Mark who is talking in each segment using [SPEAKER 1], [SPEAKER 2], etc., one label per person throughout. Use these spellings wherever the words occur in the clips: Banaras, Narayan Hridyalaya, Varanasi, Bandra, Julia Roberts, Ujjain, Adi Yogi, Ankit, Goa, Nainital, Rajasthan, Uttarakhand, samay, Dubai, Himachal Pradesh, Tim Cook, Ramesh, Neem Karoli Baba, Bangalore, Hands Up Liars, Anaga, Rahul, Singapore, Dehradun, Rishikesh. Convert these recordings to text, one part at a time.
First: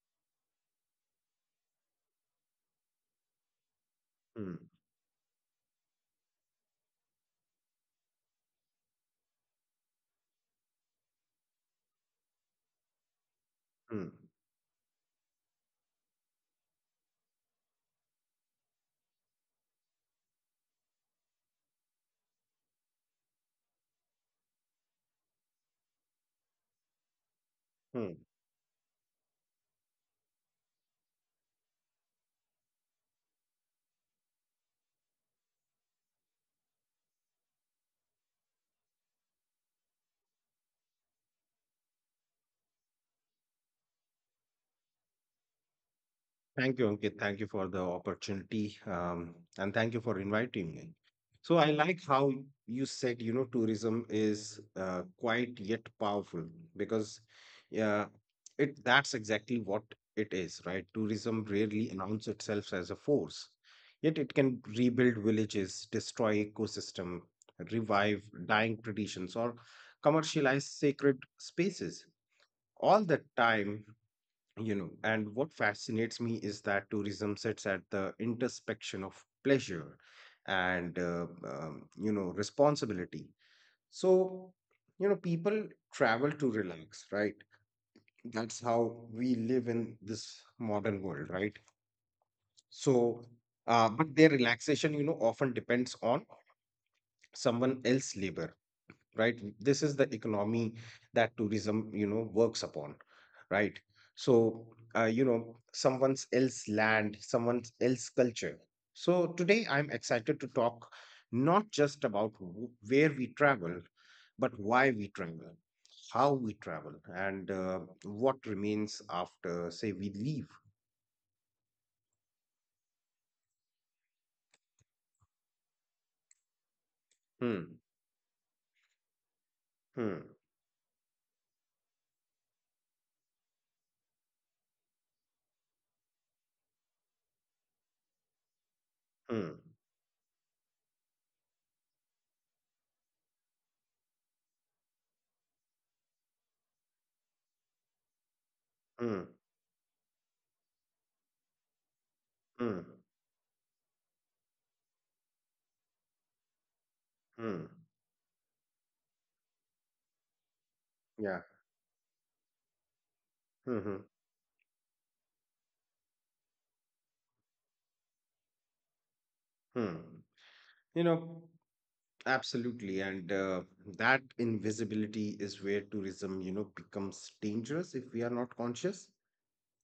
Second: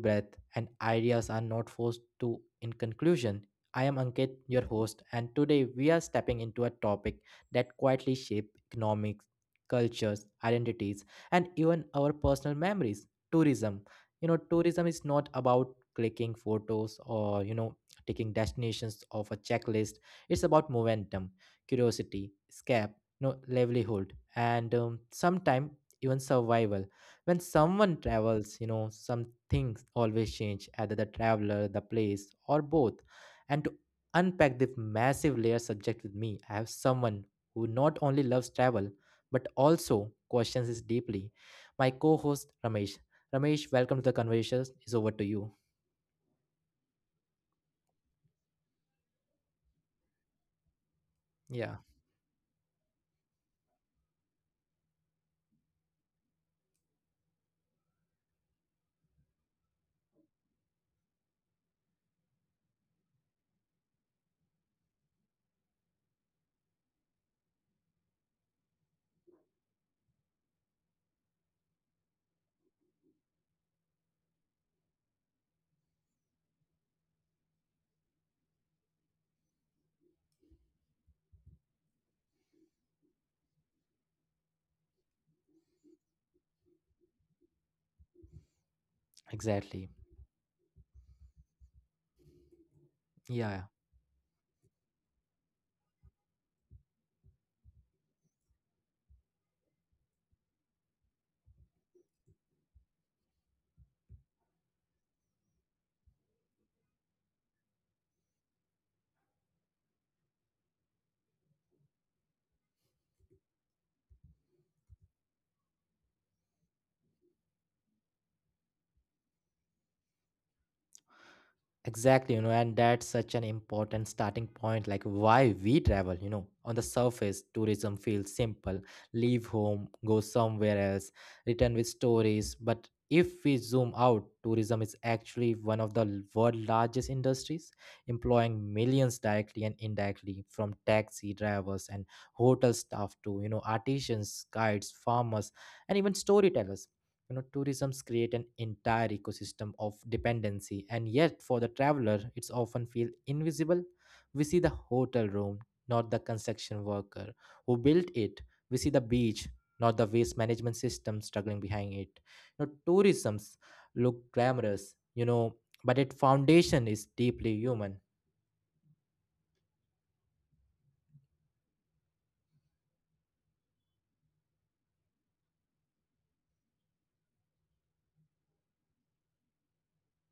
[SPEAKER 1] breathe, and ideas are not forced to in conclusion. I am Ankit,
[SPEAKER 2] Hmm.
[SPEAKER 1] your host, and today we are stepping into a topic that quietly shapes economics, cultures, identities, and even our personal memories — tourism.
[SPEAKER 2] Hmm.
[SPEAKER 1] Tourism is not about clicking photos or, taking destinations off a checklist. It's about momentum, curiosity, escape, livelihood, and sometime even survival. When someone
[SPEAKER 2] Hmm.
[SPEAKER 1] travels, some things always change, either the traveler, the place, or both. And to unpack this massive layer subject with me, I have someone who not only loves travel but also questions it deeply — my co-host Ramesh. Ramesh, welcome to the conversation. Is over to you.
[SPEAKER 2] Thank you, Ankit. Thank you for the opportunity, and thank you for inviting me. So I
[SPEAKER 1] Yeah.
[SPEAKER 2] like how you said, tourism is quite yet powerful because, yeah, it that's exactly what it is, right? Tourism rarely announces itself as a force, yet it can rebuild villages, destroy ecosystem, revive dying traditions, or commercialize sacred spaces. All the time. And what fascinates me is that tourism sits at the intersection of pleasure and responsibility. So, people travel to relax, right? That's how we
[SPEAKER 1] Exactly.
[SPEAKER 2] live in this modern world, right?
[SPEAKER 1] Yeah.
[SPEAKER 2] So, but their relaxation, often depends on someone else's labor, right? This is the economy that tourism, works upon, right? So, someone's else land, someone's else culture. So today I'm excited to talk not just about where we travel, but why we travel, how we travel, and what remains after say we leave.
[SPEAKER 1] Exactly. And that's such an important starting point, like why we travel. On the surface, tourism
[SPEAKER 2] Hmm.
[SPEAKER 1] feels simple: leave home, go
[SPEAKER 2] Hmm.
[SPEAKER 1] somewhere else, return with stories. But if we zoom out, tourism is actually one of the world's largest industries, employing millions directly and
[SPEAKER 2] Hmm.
[SPEAKER 1] indirectly, from taxi drivers and hotel staff to, artisans, guides, farmers, and even storytellers. Tourisms create an entire
[SPEAKER 2] Hmm.
[SPEAKER 1] ecosystem of dependency, and yet for the traveler it's often feel
[SPEAKER 2] Hmm.
[SPEAKER 1] invisible. We see the hotel room, not the construction worker who
[SPEAKER 2] Hmm.
[SPEAKER 1] built it. We see the beach, not the waste management system struggling
[SPEAKER 2] Yeah.
[SPEAKER 1] behind it. Tourisms look
[SPEAKER 2] Hmm. Hmm.
[SPEAKER 1] glamorous, but its foundation is deeply human.
[SPEAKER 2] Hmm. you know Absolutely, and that invisibility is where tourism, becomes dangerous if we are not conscious,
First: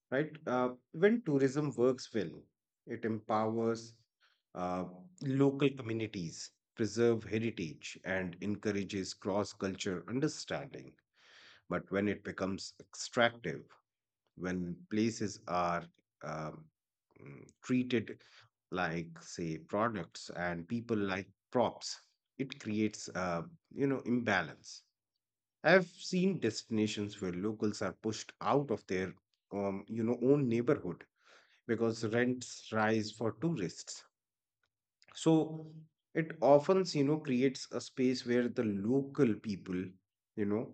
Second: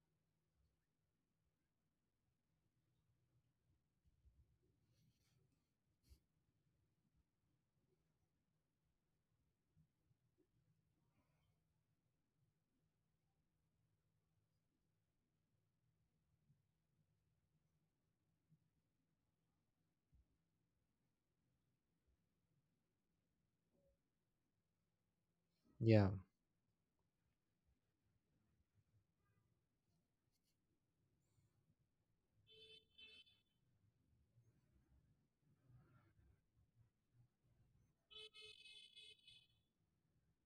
[SPEAKER 2] right? When tourism works well, it empowers uh, local communities, preserve heritage, and encourages cross-culture understanding. But when it becomes extractive, when places are um, treated like say products and people like props, it creates imbalance. I've
[SPEAKER 1] Yeah,
[SPEAKER 2] seen destinations where locals are pushed out of their own neighborhood because rents rise for tourists. So it often, creates a space where the local people, you know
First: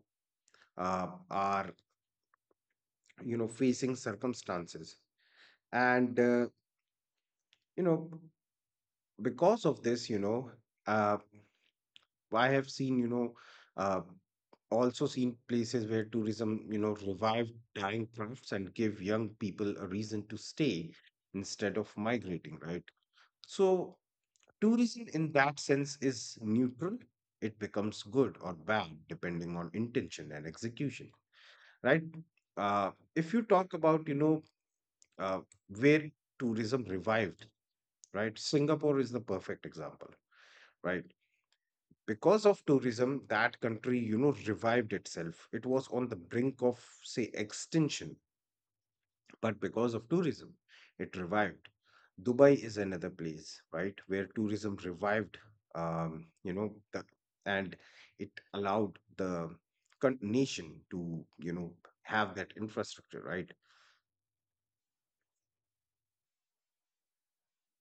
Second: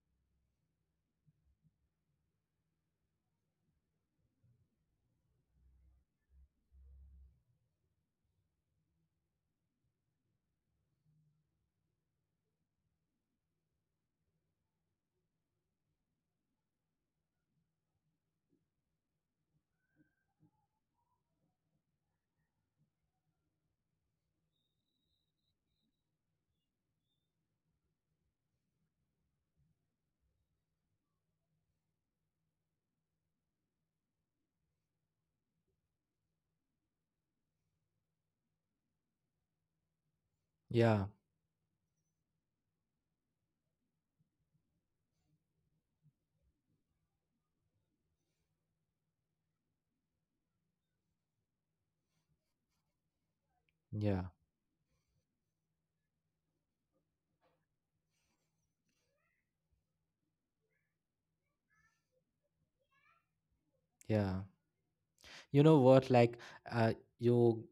[SPEAKER 2] are, facing circumstances. And, you know because of this, uh, I have uh, also seen places where tourism, revived dying crafts and give young people a reason to stay instead of migrating, right? So tourism in that sense is neutral. It becomes good or bad depending on intention and execution, right? If you talk about, uh, where tourism revived, right? Singapore is the perfect example, right?
[SPEAKER 1] yeah,
[SPEAKER 2] Because of tourism, that country, revived itself. It was on the brink of say extinction, but because of tourism, it revived. Dubai is another place, right, where
[SPEAKER 1] yeah,
[SPEAKER 2] tourism revived. um you know the, and it allowed the nation to, have that infrastructure, right.
[SPEAKER 1] yeah. You know what, like, uh, you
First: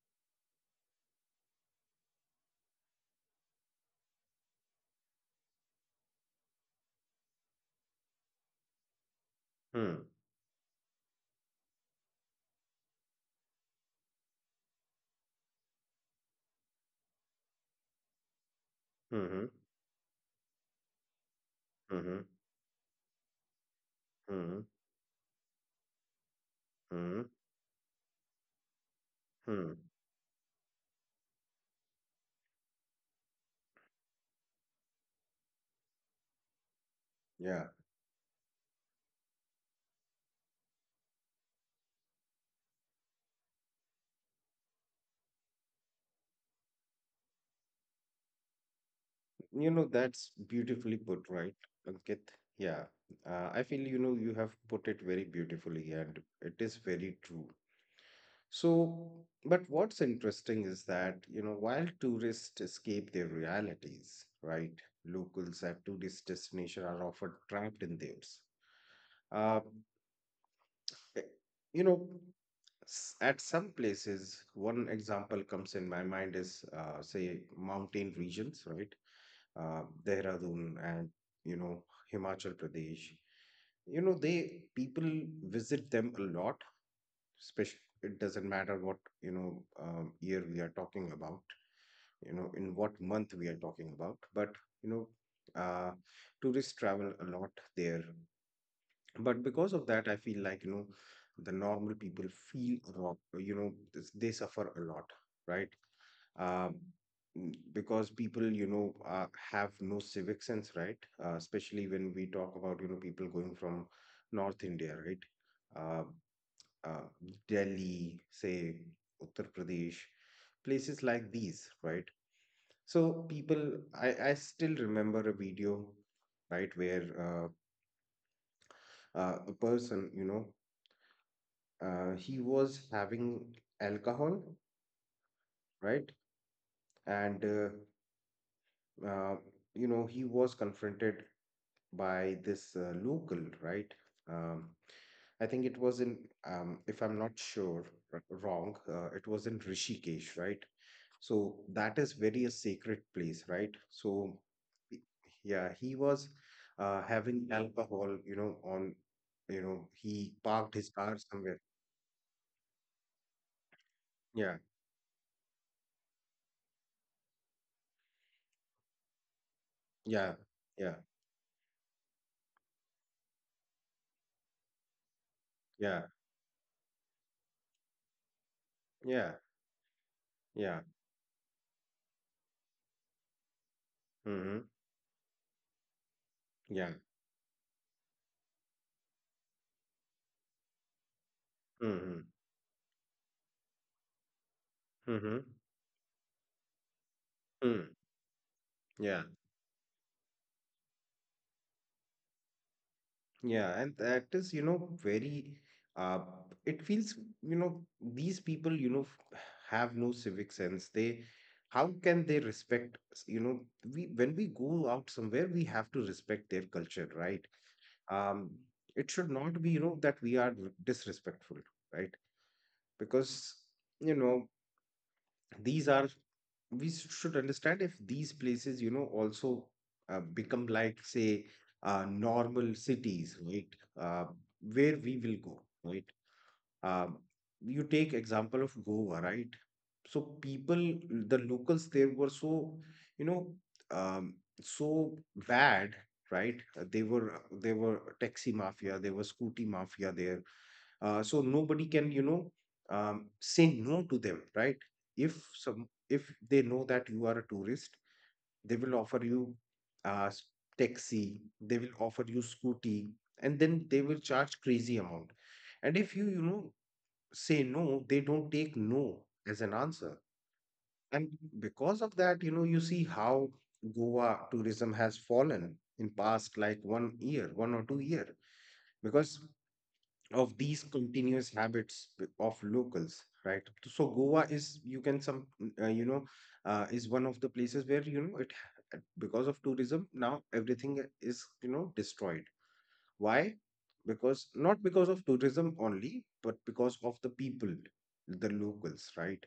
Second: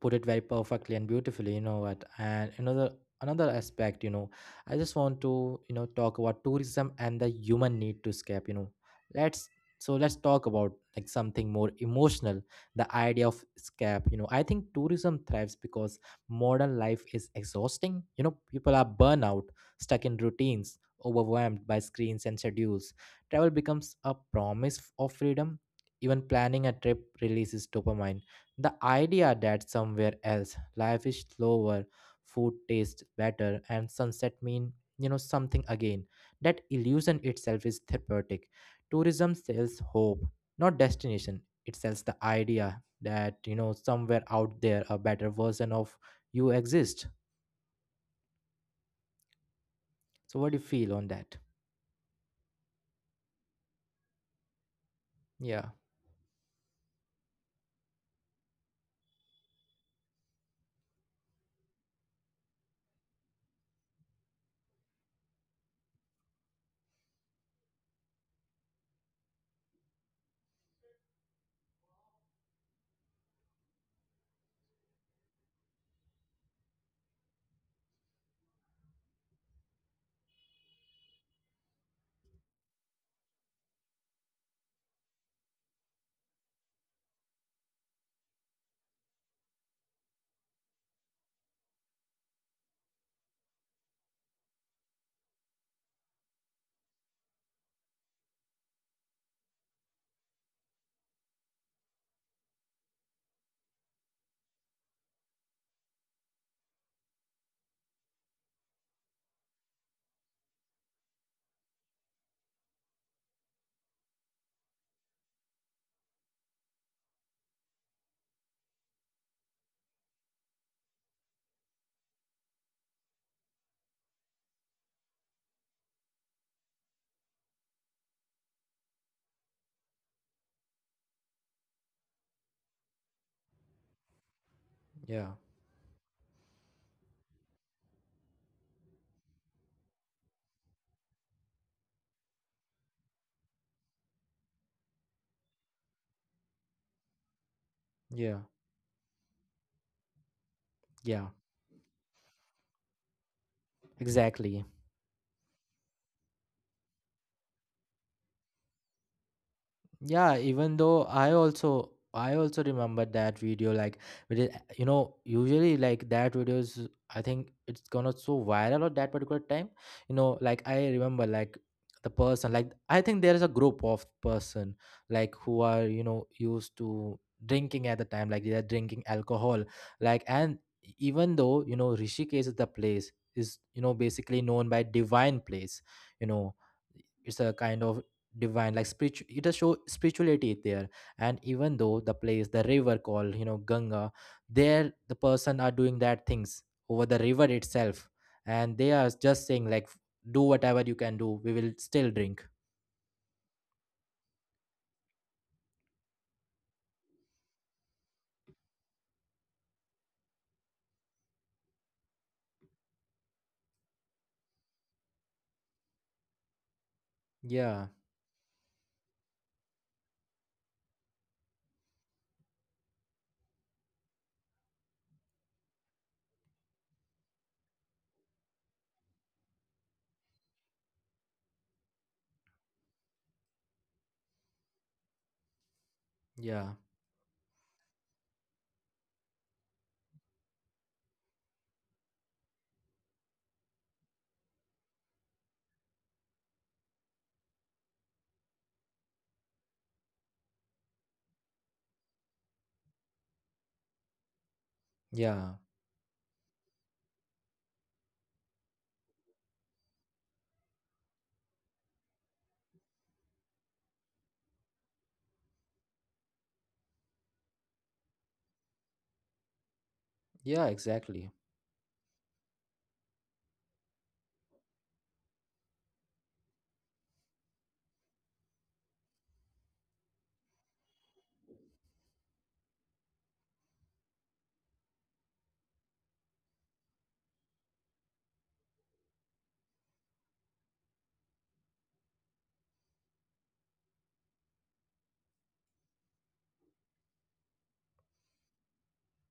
[SPEAKER 1] put it very perfectly and beautifully. You know what, and another aspect, I just want to talk about tourism and the human need to escape you know let's so
[SPEAKER 2] Hmm.
[SPEAKER 1] let's talk about, like, something more emotional: the idea of escape. I think tourism thrives because modern life is exhausting. People are burnout,
[SPEAKER 2] Hmm.
[SPEAKER 1] stuck in routines, overwhelmed by
[SPEAKER 2] Hmm. Hmm.
[SPEAKER 1] screens and schedules. Travel becomes a
[SPEAKER 2] Hmm.
[SPEAKER 1] promise of freedom. Even planning a trip
[SPEAKER 2] Hmm.
[SPEAKER 1] releases dopamine. The idea that
[SPEAKER 2] Hmm.
[SPEAKER 1] somewhere else life is slower, food tastes better, and sunset mean something again. That illusion
[SPEAKER 2] Yeah.
[SPEAKER 1] itself is therapeutic. Tourism sells hope, not destination. It sells the idea that somewhere out there a better version of you exists.
[SPEAKER 2] You know, that's
[SPEAKER 1] So what do you feel
[SPEAKER 2] beautifully
[SPEAKER 1] on
[SPEAKER 2] put,
[SPEAKER 1] that?
[SPEAKER 2] right, Ankit? Yeah. I feel, you have put it very
[SPEAKER 1] Yeah,
[SPEAKER 2] beautifully and it is very true. So, but what's interesting is that, while tourists escape their realities, right, locals at tourist destinations are often trapped in theirs. Uh, eh, you know, at some places, one example comes in my mind is, say, mountain regions, right? Dehradun and, you know, Himachal Pradesh. You know, they People visit them a lot, especially it doesn't matter what, year we are talking about, in what month we are talking about, but, you know, uh, tourists travel a lot there. But because of that, I feel like, the normal people feel rock, they suffer a lot, right. um, because people, have no civic sense, right. Especially when we talk about, people going from North India, right. uh, uh, Delhi, say, Uttar Pradesh, places like these, right. So people, I still remember a video, right, where a person, he was having alcohol,
[SPEAKER 1] yeah,
[SPEAKER 2] right? And uh, he was confronted by this local, right? Um, I think it was in, if I'm not sure
[SPEAKER 1] yeah,
[SPEAKER 2] wrong, it was in Rishikesh, right?
[SPEAKER 1] yeah.
[SPEAKER 2] So that is very a sacred place, right? So
[SPEAKER 1] Exactly.
[SPEAKER 2] y- yeah, he was having alcohol, on, he
[SPEAKER 1] Yeah,
[SPEAKER 2] parked his
[SPEAKER 1] even
[SPEAKER 2] car
[SPEAKER 1] though i
[SPEAKER 2] somewhere.
[SPEAKER 1] also i also remember that video. Like, with
[SPEAKER 2] Yeah,
[SPEAKER 1] usually, like, that video is — I think it's gonna so viral at that particular time.
[SPEAKER 2] yeah,
[SPEAKER 1] Like,
[SPEAKER 2] yeah,
[SPEAKER 1] I remember, like, the person — like, I think there is a group of person, like, who are,
[SPEAKER 2] yeah,
[SPEAKER 1] used to drinking at the time. Like, they are drinking
[SPEAKER 2] yeah.
[SPEAKER 1] alcohol. Like, and
[SPEAKER 2] Yeah.
[SPEAKER 1] even though, Rishikesh is the place, is, basically
[SPEAKER 2] Mm-hmm.
[SPEAKER 1] known by divine place. you know
[SPEAKER 2] Yeah.
[SPEAKER 1] it's a kind of divine, like, spiritual. It does show spirituality there. And even though
[SPEAKER 2] Mm-hmm.
[SPEAKER 1] the place, the river called, Ganga, there the
[SPEAKER 2] Mm-hmm.
[SPEAKER 1] person are doing that things over the river
[SPEAKER 2] Mm.
[SPEAKER 1] itself. And they
[SPEAKER 2] Yeah.
[SPEAKER 1] are just saying, like, do whatever you can do, we will still drink.
[SPEAKER 2] Yeah. And that is, very uh it feels, these people, have no civic sense. They, how can they respect? S- you know, we When we go out somewhere, we have to respect their culture, right?
[SPEAKER 1] Yeah,
[SPEAKER 2] Um, it should not be, that we are disrespectful, right? Because, you know, these are we s- should understand if these places, also become like, say, normal cities, right? Uh, where we will go, right?
[SPEAKER 1] yeah,
[SPEAKER 2] Um, you take example of Goa, right? So people, the locals there were so, you know, um, so bad, right? They were, taxi mafia. They were scooty mafia there. So nobody can, say no to them, right. If
[SPEAKER 1] yeah,
[SPEAKER 2] some if they know that you are a tourist, they will offer you uh, s- taxi. They will offer you scooty, and then they will charge crazy amount. And if you, you know say no, they don't take no as an answer.
[SPEAKER 1] yeah,
[SPEAKER 2] And
[SPEAKER 1] exactly,
[SPEAKER 2] because of that, you see how Goa tourism has fallen in past like one year, 1 or 2 year, because of these continuous habits of locals, right. So Goa is, you can some you know is one of the places where, it because of tourism now everything is, destroyed. Why? Because, not because of tourism only, but because of the people, the locals, right.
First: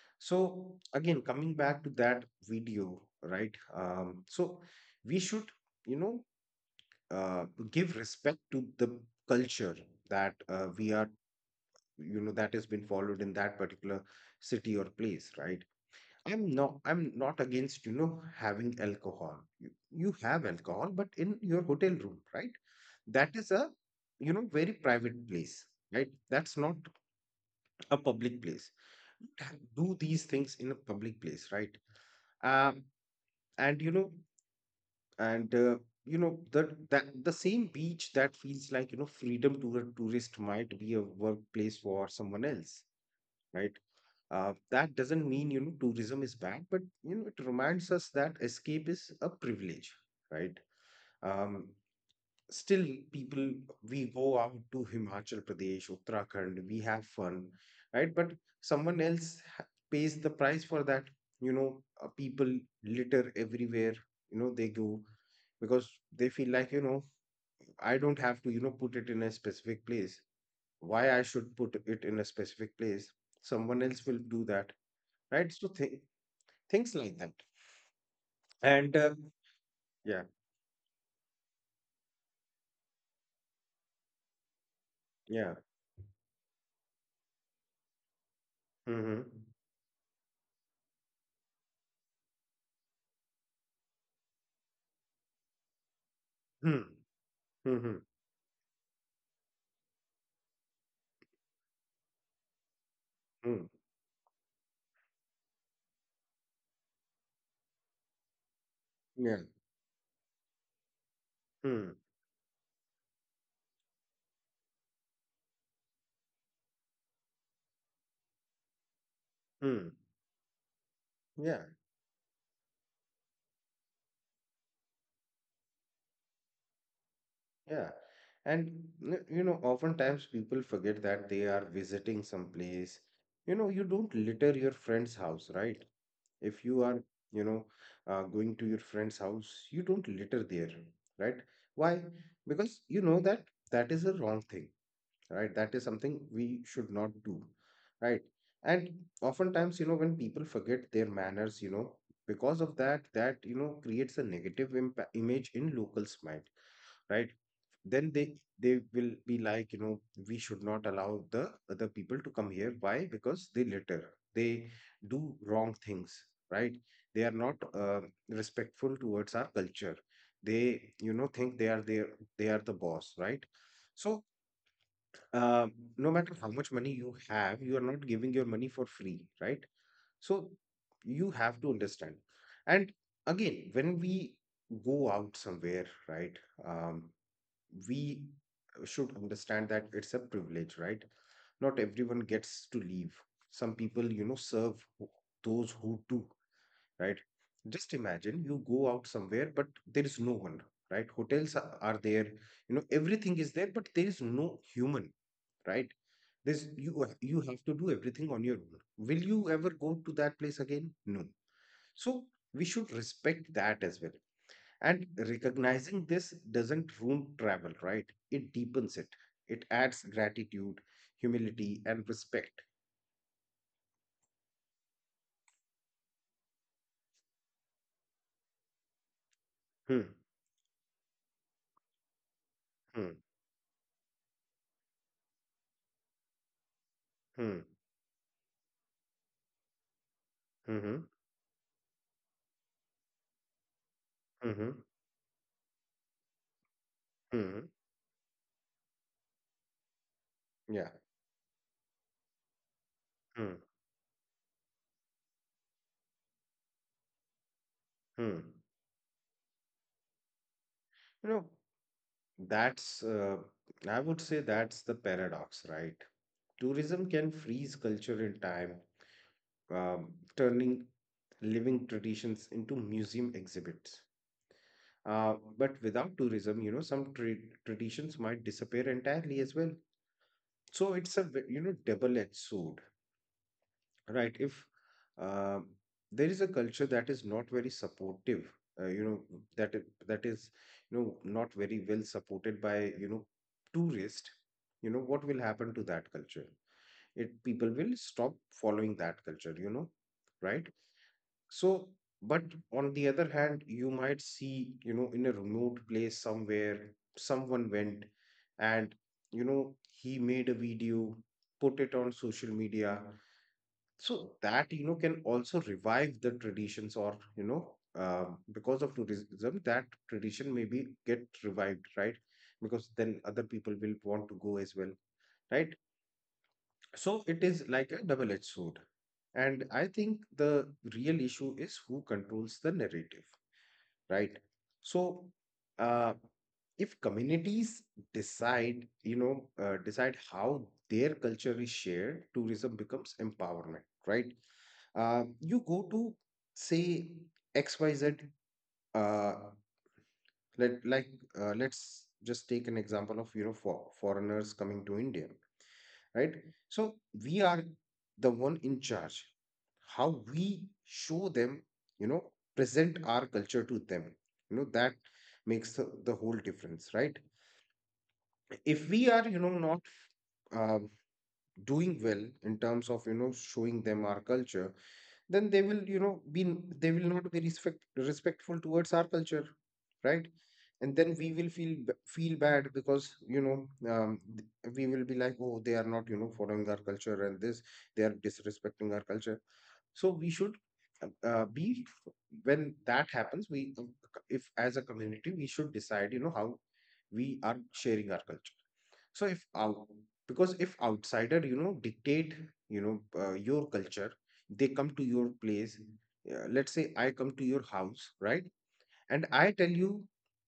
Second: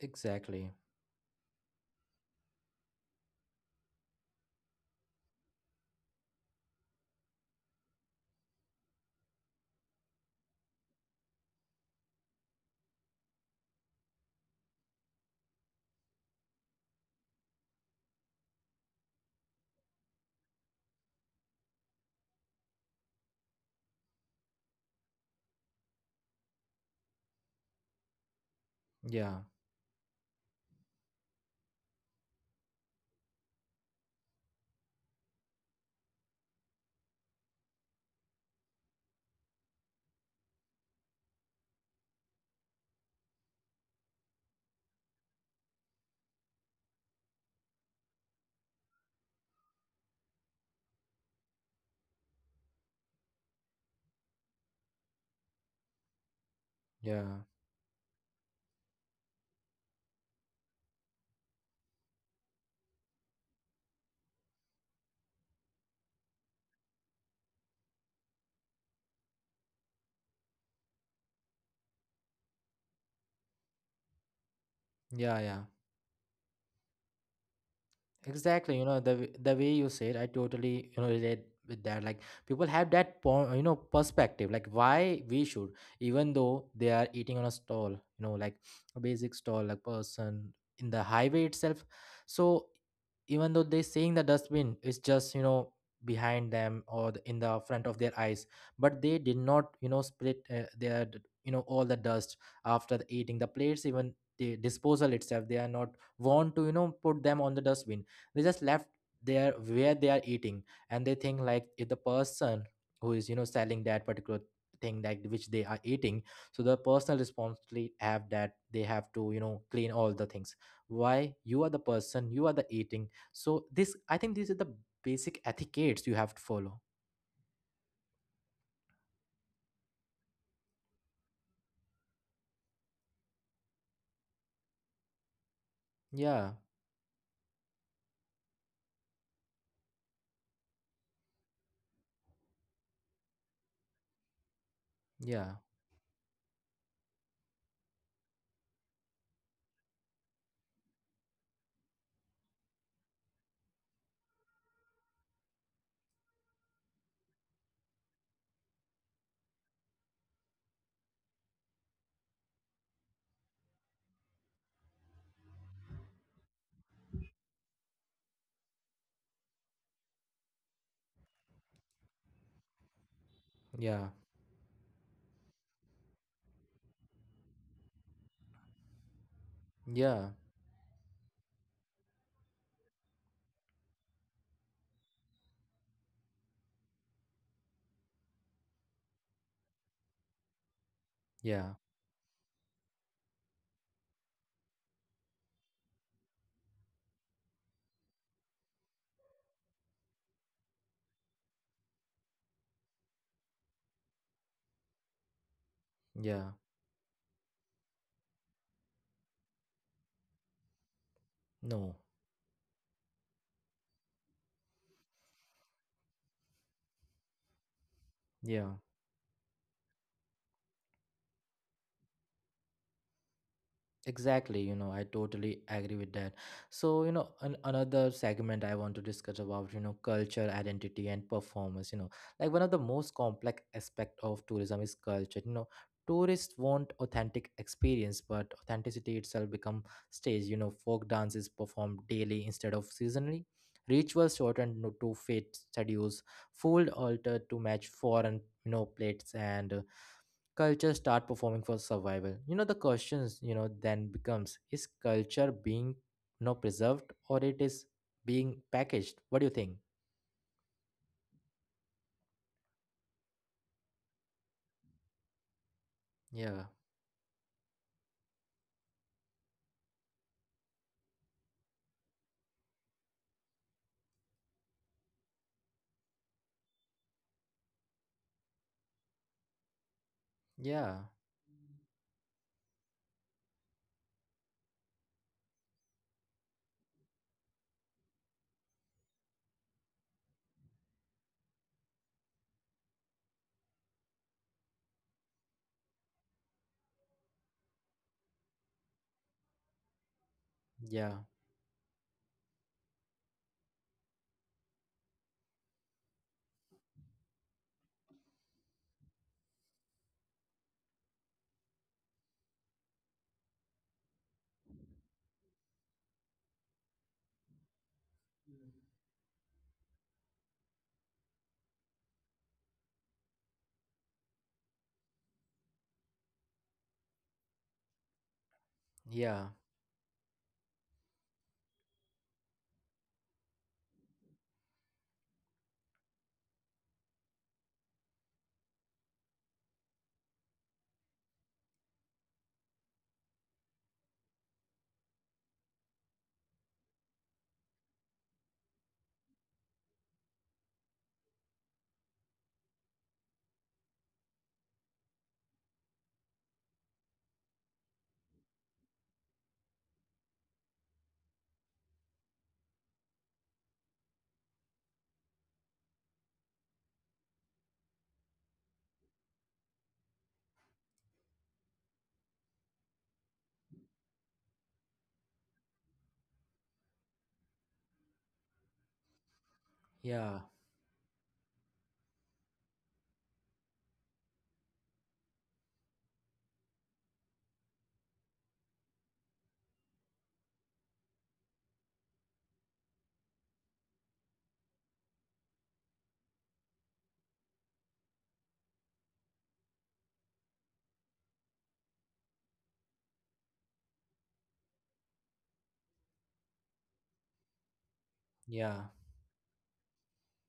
[SPEAKER 1] exactly.
[SPEAKER 2] So again, coming back to that video, right. So we should, you know uh, give respect to the culture that, we are you know that has been followed in that particular city or place, right. I'm not against, having alcohol. You have alcohol, but in your hotel room, right. That is a, very private place, right. That's not a public place.
[SPEAKER 1] Yeah,
[SPEAKER 2] Don't do these things in a public place, right. um and you know and you know That the same beach that feels like, freedom to a tourist might be a workplace for someone else, right. That doesn't mean, tourism is bad, but, it reminds us that escape is a privilege, right? Um, Still, people, we go out to Himachal Pradesh, Uttarakhand, we have
[SPEAKER 1] yeah,
[SPEAKER 2] fun, right? But someone else pays the price for that. People litter everywhere. They go because they feel like, I don't have to, put it in a specific place. Why I should put it in a specific place? Someone else will do that,
[SPEAKER 1] yeah,
[SPEAKER 2] right.
[SPEAKER 1] yeah.
[SPEAKER 2] So things like that.
[SPEAKER 1] Exactly.
[SPEAKER 2] And
[SPEAKER 1] The way you said,
[SPEAKER 2] Yeah.
[SPEAKER 1] I totally relate with that. Like, people have that perspective, like, why we
[SPEAKER 2] Yeah.
[SPEAKER 1] should. Even though they are eating on a stall, like a basic
[SPEAKER 2] Mm-hmm.
[SPEAKER 1] stall, like, person in the highway itself. So even though they're seeing the dustbin, it's just behind them
[SPEAKER 2] Hmm.
[SPEAKER 1] or the, in the front of
[SPEAKER 2] Mm-hmm.
[SPEAKER 1] their eyes. But they did not split their all the dust after the eating the
[SPEAKER 2] Hmm.
[SPEAKER 1] plates, even the disposal itself. They are not want to put them on the dustbin. They just left
[SPEAKER 2] Yeah.
[SPEAKER 1] there where they are eating. And they think, like, if
[SPEAKER 2] Hmm.
[SPEAKER 1] the person who is selling that particular thing that which they are eating, so the personal responsibility have that they have to clean
[SPEAKER 2] Hmm.
[SPEAKER 1] all the things. Why? You
[SPEAKER 2] Yeah.
[SPEAKER 1] are the person, you are the eating. So this, I think, these are the basic etiquettes you have to follow.
[SPEAKER 2] Yeah. And oftentimes people forget that they are visiting some place. You don't litter your friend's house, right?
[SPEAKER 1] Yeah,
[SPEAKER 2] If you are, you know, going to your friend's house, you don't litter there, right? Why? Because you know that that is a wrong thing.
[SPEAKER 1] yeah,
[SPEAKER 2] Right, that is something we should not do, right. And oftentimes, when people forget their manners, because of that, that, creates a negative impact image in locals mind, right. Then they will be like, we should not allow the other people to come here. Why? Because they litter, they do wrong things, right. They are not respectful towards our culture. They, think they are there, they are the boss, right.
[SPEAKER 1] yeah,
[SPEAKER 2] So, uh, no matter how much money you have, you are not giving your money for free, right?
[SPEAKER 1] yeah,
[SPEAKER 2] So you have to understand. And again, when we go out somewhere, right, um, we should understand that it's a privilege, right?
[SPEAKER 1] yeah,
[SPEAKER 2] Not everyone gets to leave. Some people, serve those who do, right? Just imagine you go out somewhere, but there is no one, right? Hotels are there, everything is there, but there is no human, right?
[SPEAKER 1] yeah.
[SPEAKER 2] You have to do everything on your own. Will you ever go to that place again? No.
[SPEAKER 1] No,
[SPEAKER 2] So we should respect that as well. And recognizing this doesn't ruin travel, right? It
[SPEAKER 1] yeah.
[SPEAKER 2] deepens it. It adds gratitude, humility, and respect.
[SPEAKER 1] Exactly. I totally agree with that. So, another segment I want to discuss about,
[SPEAKER 2] Hmm.
[SPEAKER 1] culture, identity, and performance. Like, one of the most
[SPEAKER 2] Hmm.
[SPEAKER 1] complex aspect of tourism is culture. Tourists want authentic
[SPEAKER 2] Hmm.
[SPEAKER 1] experience, but authenticity itself become stage.
[SPEAKER 2] Hmm. Hmm.
[SPEAKER 1] Folk dance is performed daily instead of seasonally. Rituals
[SPEAKER 2] Hmm. Hmm.
[SPEAKER 1] shortened to fit schedules, food altered to
[SPEAKER 2] Hmm.
[SPEAKER 1] match foreign, plates, and
[SPEAKER 2] Yeah.
[SPEAKER 1] cultures start performing for survival. The questions,
[SPEAKER 2] Hmm.
[SPEAKER 1] then becomes, is culture being preserved or it is
[SPEAKER 2] Hmm.
[SPEAKER 1] being packaged? What do you think?
[SPEAKER 2] You know, that's, uh, I would say that's the paradox, right?
[SPEAKER 1] Yeah,
[SPEAKER 2] Tourism can freeze culture in time, um, turning living traditions into museum exhibits. But without tourism, some traditions might disappear entirely as well. So
[SPEAKER 1] yeah,
[SPEAKER 2] it's a, double-edged sword. Right. If um, there is a culture that is not very supportive, uh, you know, that that is, not very well supported by, you know, tourists, what will happen to that culture? It People will stop following that culture, right?
[SPEAKER 1] yeah,
[SPEAKER 2] So, but on the other hand, you might see, you know, in a remote place somewhere, someone went and, you know, he made a video, put it on social media so that you know can also revive the traditions or you know because of tourism that tradition maybe get revived, right? Because then other people will want to go as well, right? So it is like a double edged sword.
[SPEAKER 1] yeah,
[SPEAKER 2] And I think the real issue is who controls the narrative, right? So, uh, if communities decide, you know, decide how their culture is shared, tourism becomes empowerment, right? You go to say XYZ uh, let like let's just take an example of you know for, foreigners coming to India, right? So we are the one in charge. How we show them, you know, present our culture to them, you know, that makes the whole difference, right? If we are, you know, not uh, doing well in terms of you know showing them our culture, then they will you know be they will not be respectful towards our culture, right?
[SPEAKER 1] yeah,
[SPEAKER 2] And then we will feel bad because you know um, we will be like, oh, they are not you know following our culture and this, they are disrespecting our culture. So we should be when that happens. We, if as a community, we should decide. You know how we are sharing our culture. So if out because if outsider, you know, dictate, you know, your culture, they come to your place. Let's say I come to your house, right?
[SPEAKER 1] yeah,
[SPEAKER 2] And I tell you,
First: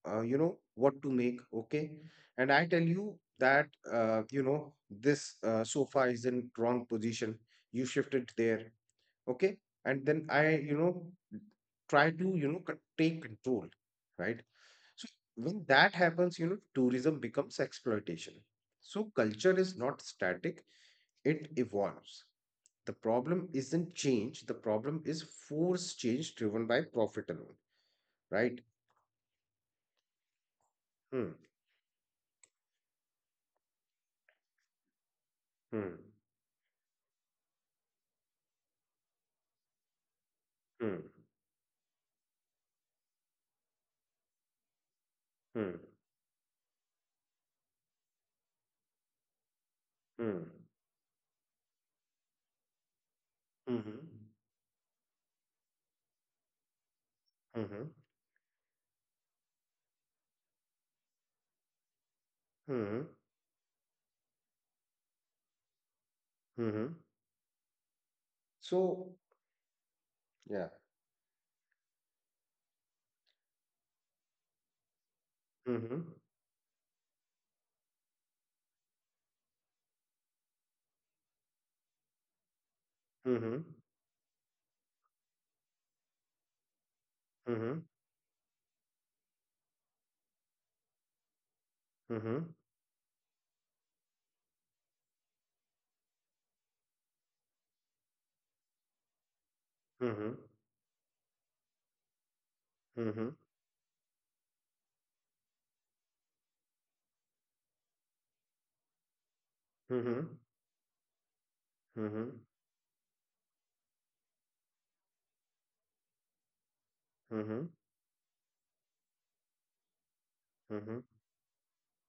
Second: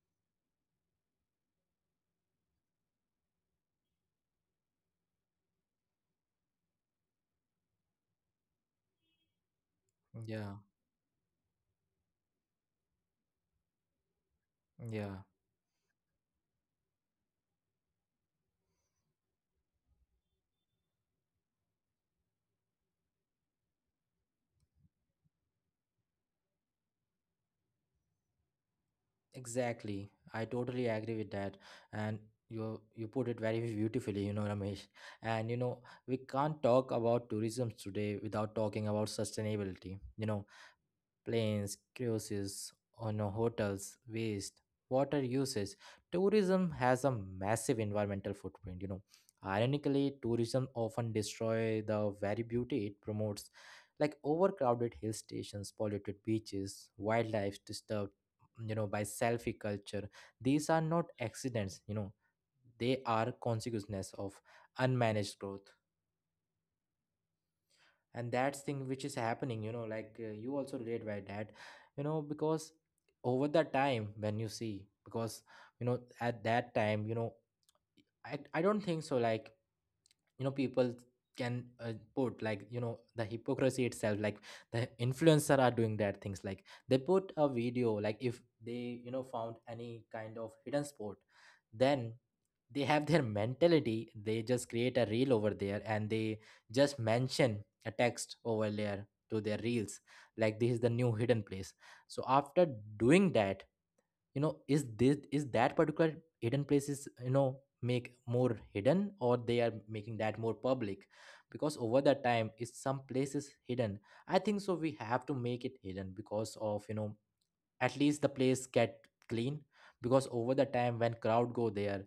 [SPEAKER 2] you know, what to make, okay? And I tell you that, you know, this sofa is in wrong position. You shift it there, okay? And then I
[SPEAKER 1] yeah,
[SPEAKER 2] you know try to you know take control, right? So
[SPEAKER 1] yeah,
[SPEAKER 2] when that happens, you know, tourism becomes exploitation. So culture is not static, it evolves. The problem isn't change, the problem is forced change driven by profit alone, right?
[SPEAKER 1] exactly. I totally agree with
[SPEAKER 2] hmm
[SPEAKER 1] that. And you you put it very beautifully, Ramesh. And,
[SPEAKER 2] hmm
[SPEAKER 1] we can't talk about tourism today without talking about sustainability you know
[SPEAKER 2] hmm
[SPEAKER 1] Planes, cruises, on a hotels, waste, water usage. Tourism has a massive environmental footprint. Ironically,
[SPEAKER 2] hmm
[SPEAKER 1] tourism often destroy the very beauty it promotes,
[SPEAKER 2] hmm hmm
[SPEAKER 1] like overcrowded hill stations, polluted beaches, wildlife
[SPEAKER 2] hmm
[SPEAKER 1] disturbed, by selfie culture. These are not accidents. They
[SPEAKER 2] hmm
[SPEAKER 1] are consequences of unmanaged growth,
[SPEAKER 2] hmm hmm.
[SPEAKER 1] and that's thing which
[SPEAKER 2] So,
[SPEAKER 1] is happening, like, you
[SPEAKER 2] yeah.
[SPEAKER 1] also relate by that. Because over the time when you see, because
[SPEAKER 2] hmm hmm
[SPEAKER 1] at that time, I don't think so. Like, people can put, like, the
[SPEAKER 2] hmm hmm
[SPEAKER 1] hypocrisy itself, like, the influencer are doing that things, like, they put a
[SPEAKER 2] hmm
[SPEAKER 1] video, like, if they, found any kind of hidden sport, then
[SPEAKER 2] hmm, hmm,
[SPEAKER 1] they have their mentality. They just create a reel over there and they just mention a text over there to their reels.
[SPEAKER 2] hmm.
[SPEAKER 1] Like, this is the new hidden place. So after doing
[SPEAKER 2] Mhm.
[SPEAKER 1] that, is this is that particular hidden places, make more hidden or they are making
[SPEAKER 2] Mhm.
[SPEAKER 1] that more public? Because over the
[SPEAKER 2] Mhm.
[SPEAKER 1] time is some places hidden, I think so we have to make it hidden because of,
[SPEAKER 2] Mhm.
[SPEAKER 1] at least the place get clean. Because over the time
[SPEAKER 2] Mhm.
[SPEAKER 1] when crowd go there,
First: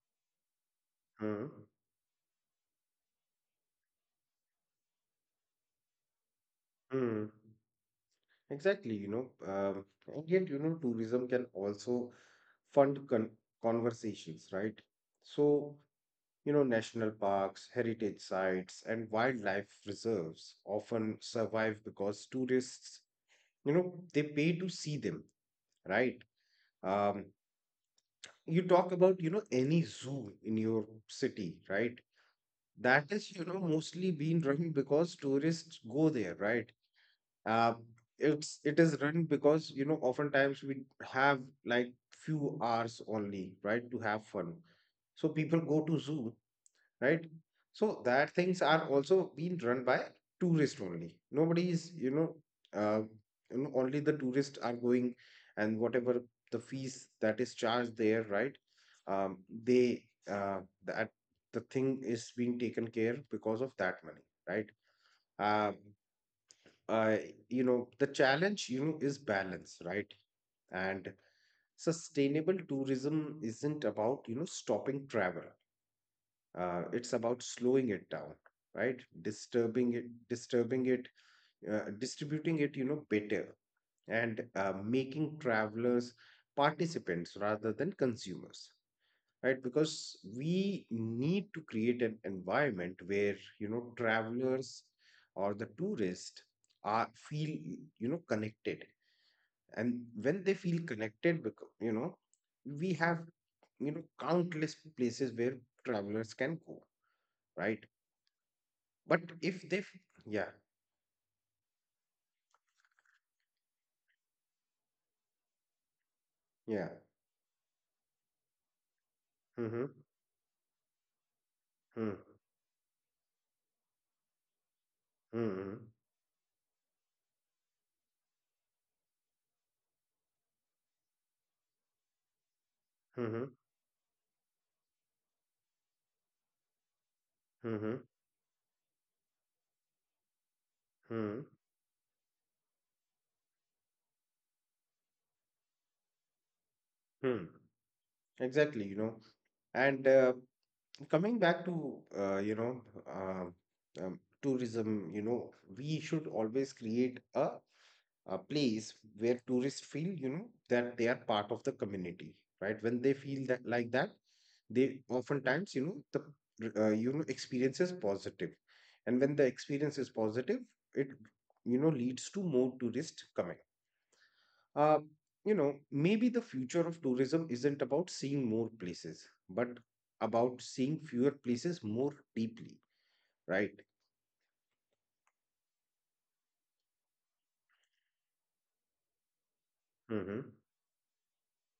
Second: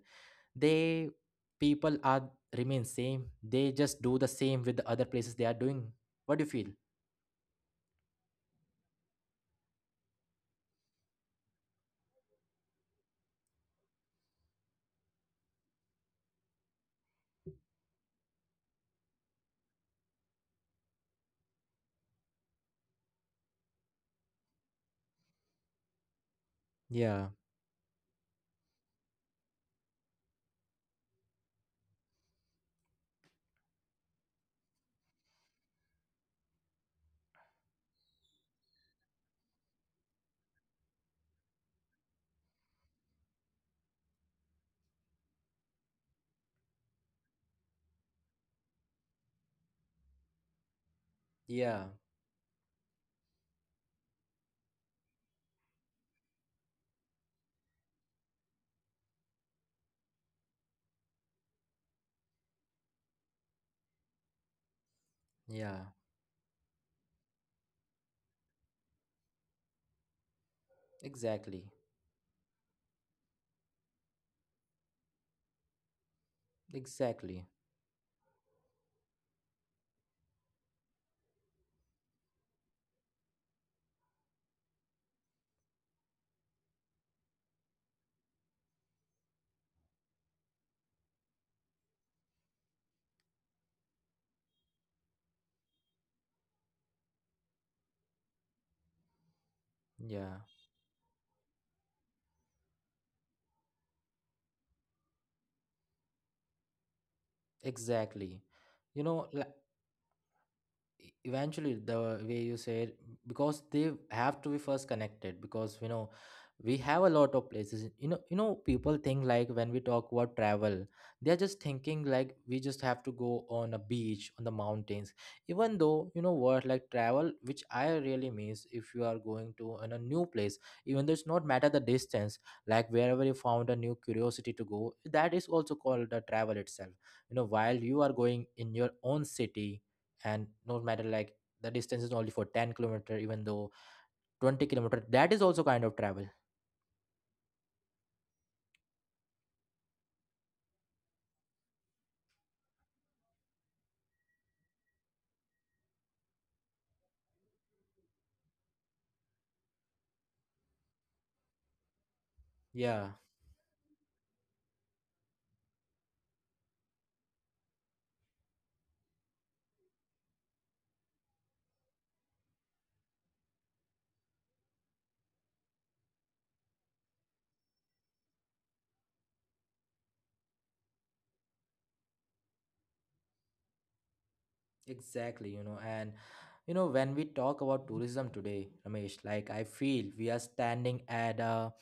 [SPEAKER 1] they —
[SPEAKER 2] Mhm.
[SPEAKER 1] people are remain same, they just do the same with the other places they are doing. What do you feel?
[SPEAKER 2] Mhm. Exactly, you know, and yet, you know, tourism can also fund con conversations, right? So, you know, national parks, heritage sites, and wildlife reserves often survive because tourists, you know, they pay to see them, right? Um,
[SPEAKER 1] Yeah,
[SPEAKER 2] you talk about, you know, any zoo in your city, right? That is you know mostly being run because tourists go there, right? uh, it is run because you know oftentimes we have like few hours only, right, to have fun. So people go to zoo, right? So that things are also being run by tourists only. Nobody
[SPEAKER 1] yeah,
[SPEAKER 2] is, uh, you know, only the tourists are going, and whatever the fees that is charged there, right? Um, they uh, that the thing is being taken care because of that money, right? Um,
[SPEAKER 1] yeah,
[SPEAKER 2] uh, you know, the challenge, you know, is balance, right? And
[SPEAKER 1] exactly,
[SPEAKER 2] sustainable tourism isn't about you know stopping travel, it's about
[SPEAKER 1] exactly.
[SPEAKER 2] slowing it down, right? Disturbing it, distributing it you know better, and making travelers participants rather than consumers, right? Because we need to create an environment where you know travelers or the tourists are feel you know connected. And
[SPEAKER 1] Yeah.
[SPEAKER 2] when they feel connected because you know we have you know countless places where travelers can go, right?
[SPEAKER 1] Exactly. You
[SPEAKER 2] But
[SPEAKER 1] know, li-
[SPEAKER 2] if they, f- yeah,
[SPEAKER 1] Eventually, the way you said, because they have to be first connected, because we
[SPEAKER 2] yeah,
[SPEAKER 1] have a lot of places. People think, like, when we
[SPEAKER 2] mm-hmm,
[SPEAKER 1] talk about travel, they're just thinking,
[SPEAKER 2] mm-hmm,
[SPEAKER 1] like, we just have to go on a beach, on the mountains.
[SPEAKER 2] mm-hmm,
[SPEAKER 1] Even though, you know what, like, travel which I really means, if you are going to in a new place, even though it's not matter the distance, like, wherever you
[SPEAKER 2] mm-hmm,
[SPEAKER 1] found a new curiosity to go, that is also called the travel itself. While
[SPEAKER 2] mm-hmm,
[SPEAKER 1] you are going in your own city, and no matter, like,
[SPEAKER 2] mm-hmm,
[SPEAKER 1] the distance is only for 10 kilometer, even though 20 kilometer, that is also kind of travel.
[SPEAKER 2] Hmm. exactly, you know, and coming back to you know tourism, you know, we should always create a place where tourists feel you know that they are part of the community, right? When
[SPEAKER 1] Yeah.
[SPEAKER 2] they feel that like that, they oftentimes you know the you know experience is positive. And when the experience is positive, it you know leads to more tourists coming. uh, you know, maybe the future of tourism isn't about seeing more places, but about seeing fewer places more deeply, right?
[SPEAKER 1] Exactly. And, when we talk about tourism today, Ramesh, like, I feel we are
[SPEAKER 2] Mm-hmm.
[SPEAKER 1] standing at a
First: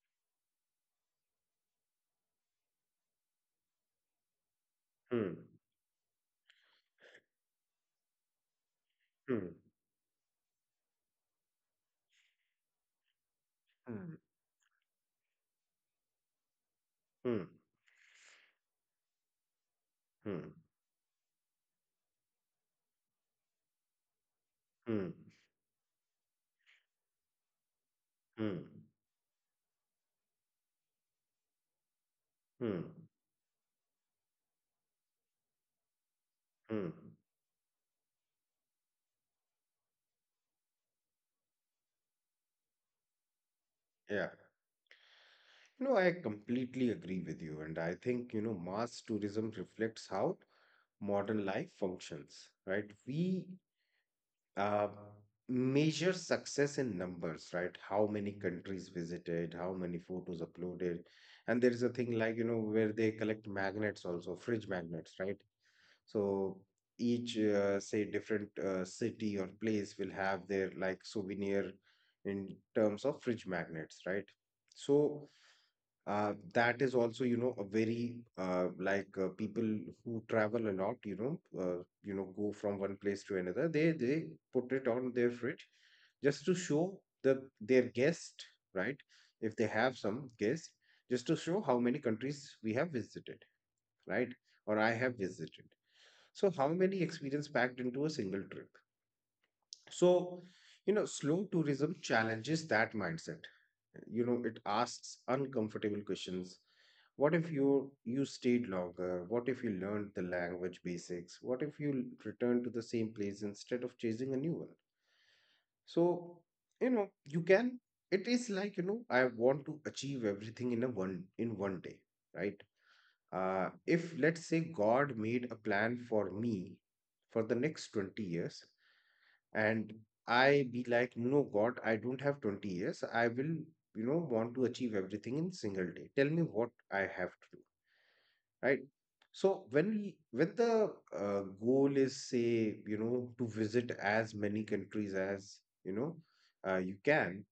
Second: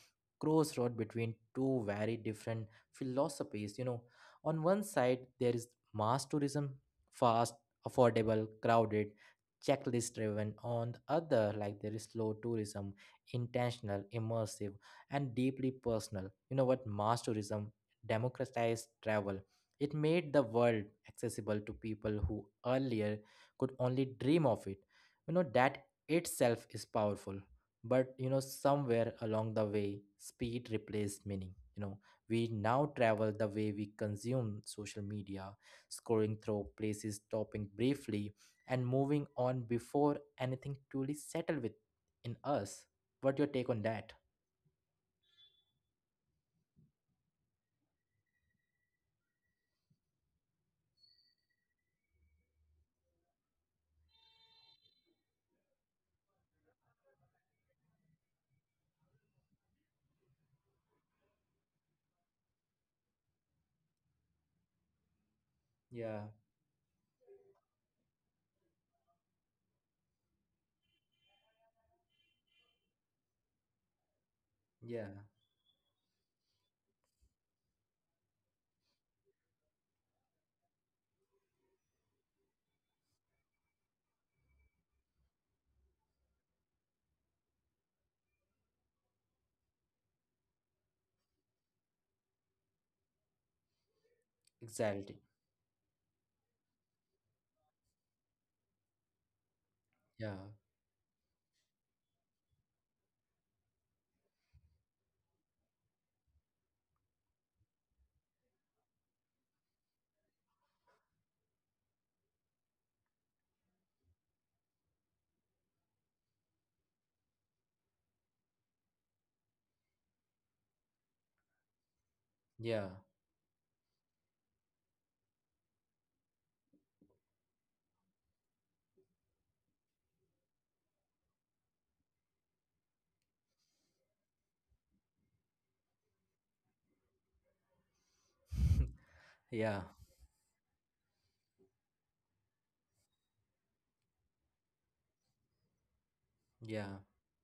[SPEAKER 1] crossroad between two very different philosophies. On one side,
[SPEAKER 2] Hmm.
[SPEAKER 1] there is mass tourism — fast, affordable, crowded,
[SPEAKER 2] Hmm.
[SPEAKER 1] checklist driven. On the other, like, there is slow tourism — intentional,
[SPEAKER 2] Hmm.
[SPEAKER 1] immersive, and deeply personal. You know what? Mass
[SPEAKER 2] Hmm.
[SPEAKER 1] tourism democratized travel. It made the
[SPEAKER 2] Hmm.
[SPEAKER 1] world accessible to people who earlier could only dream of it.
[SPEAKER 2] Hmm.
[SPEAKER 1] That itself is powerful. But,
[SPEAKER 2] Hmm.
[SPEAKER 1] somewhere along the way, speed replaced meaning. We now
[SPEAKER 2] Hmm.
[SPEAKER 1] travel the way we consume social media, scrolling through
[SPEAKER 2] Hmm.
[SPEAKER 1] places, stopping briefly, and moving on before anything truly settle with in us. What your take on that?
[SPEAKER 2] Yeah. No, I completely agree with you, and I think you know mass tourism reflects how modern life functions, right? We uh, measure success in numbers, right? How many countries visited, how many photos uploaded. And there is a thing like, you know, where they collect magnets also, fridge magnets, right?
[SPEAKER 1] Yeah,
[SPEAKER 2] So each, say, different city or place will have their like souvenir in terms of fridge magnets, right?
[SPEAKER 1] yeah,
[SPEAKER 2] So that is also you know a very like people who travel a lot you know go from one place to another, they put it on their fridge just to show the their guest, right? If they have some guest, just to show how many countries we have visited, right? Or I have
[SPEAKER 1] exactly.
[SPEAKER 2] visited. So how many experience packed into a single trip.
[SPEAKER 1] Yeah,
[SPEAKER 2] So, you know, slow tourism challenges that mindset. You know, it asks uncomfortable questions. What if you stayed longer? What if you learned the language basics? What if you returned to the same place instead of chasing a new one? So, you know, you can, it is like, you know, I want to achieve everything in a one in one day, right?
[SPEAKER 1] yeah,
[SPEAKER 2] If let's say God made a plan for me for the next 20 years, and I be like, no, God, I don't have 20 years. I will, you know, want to achieve everything in single day. Tell me what I have to do, right? So
[SPEAKER 1] yeah,
[SPEAKER 2] when the goal is, say, you know, to visit as many countries as, you know, you
[SPEAKER 1] yeah.
[SPEAKER 2] can,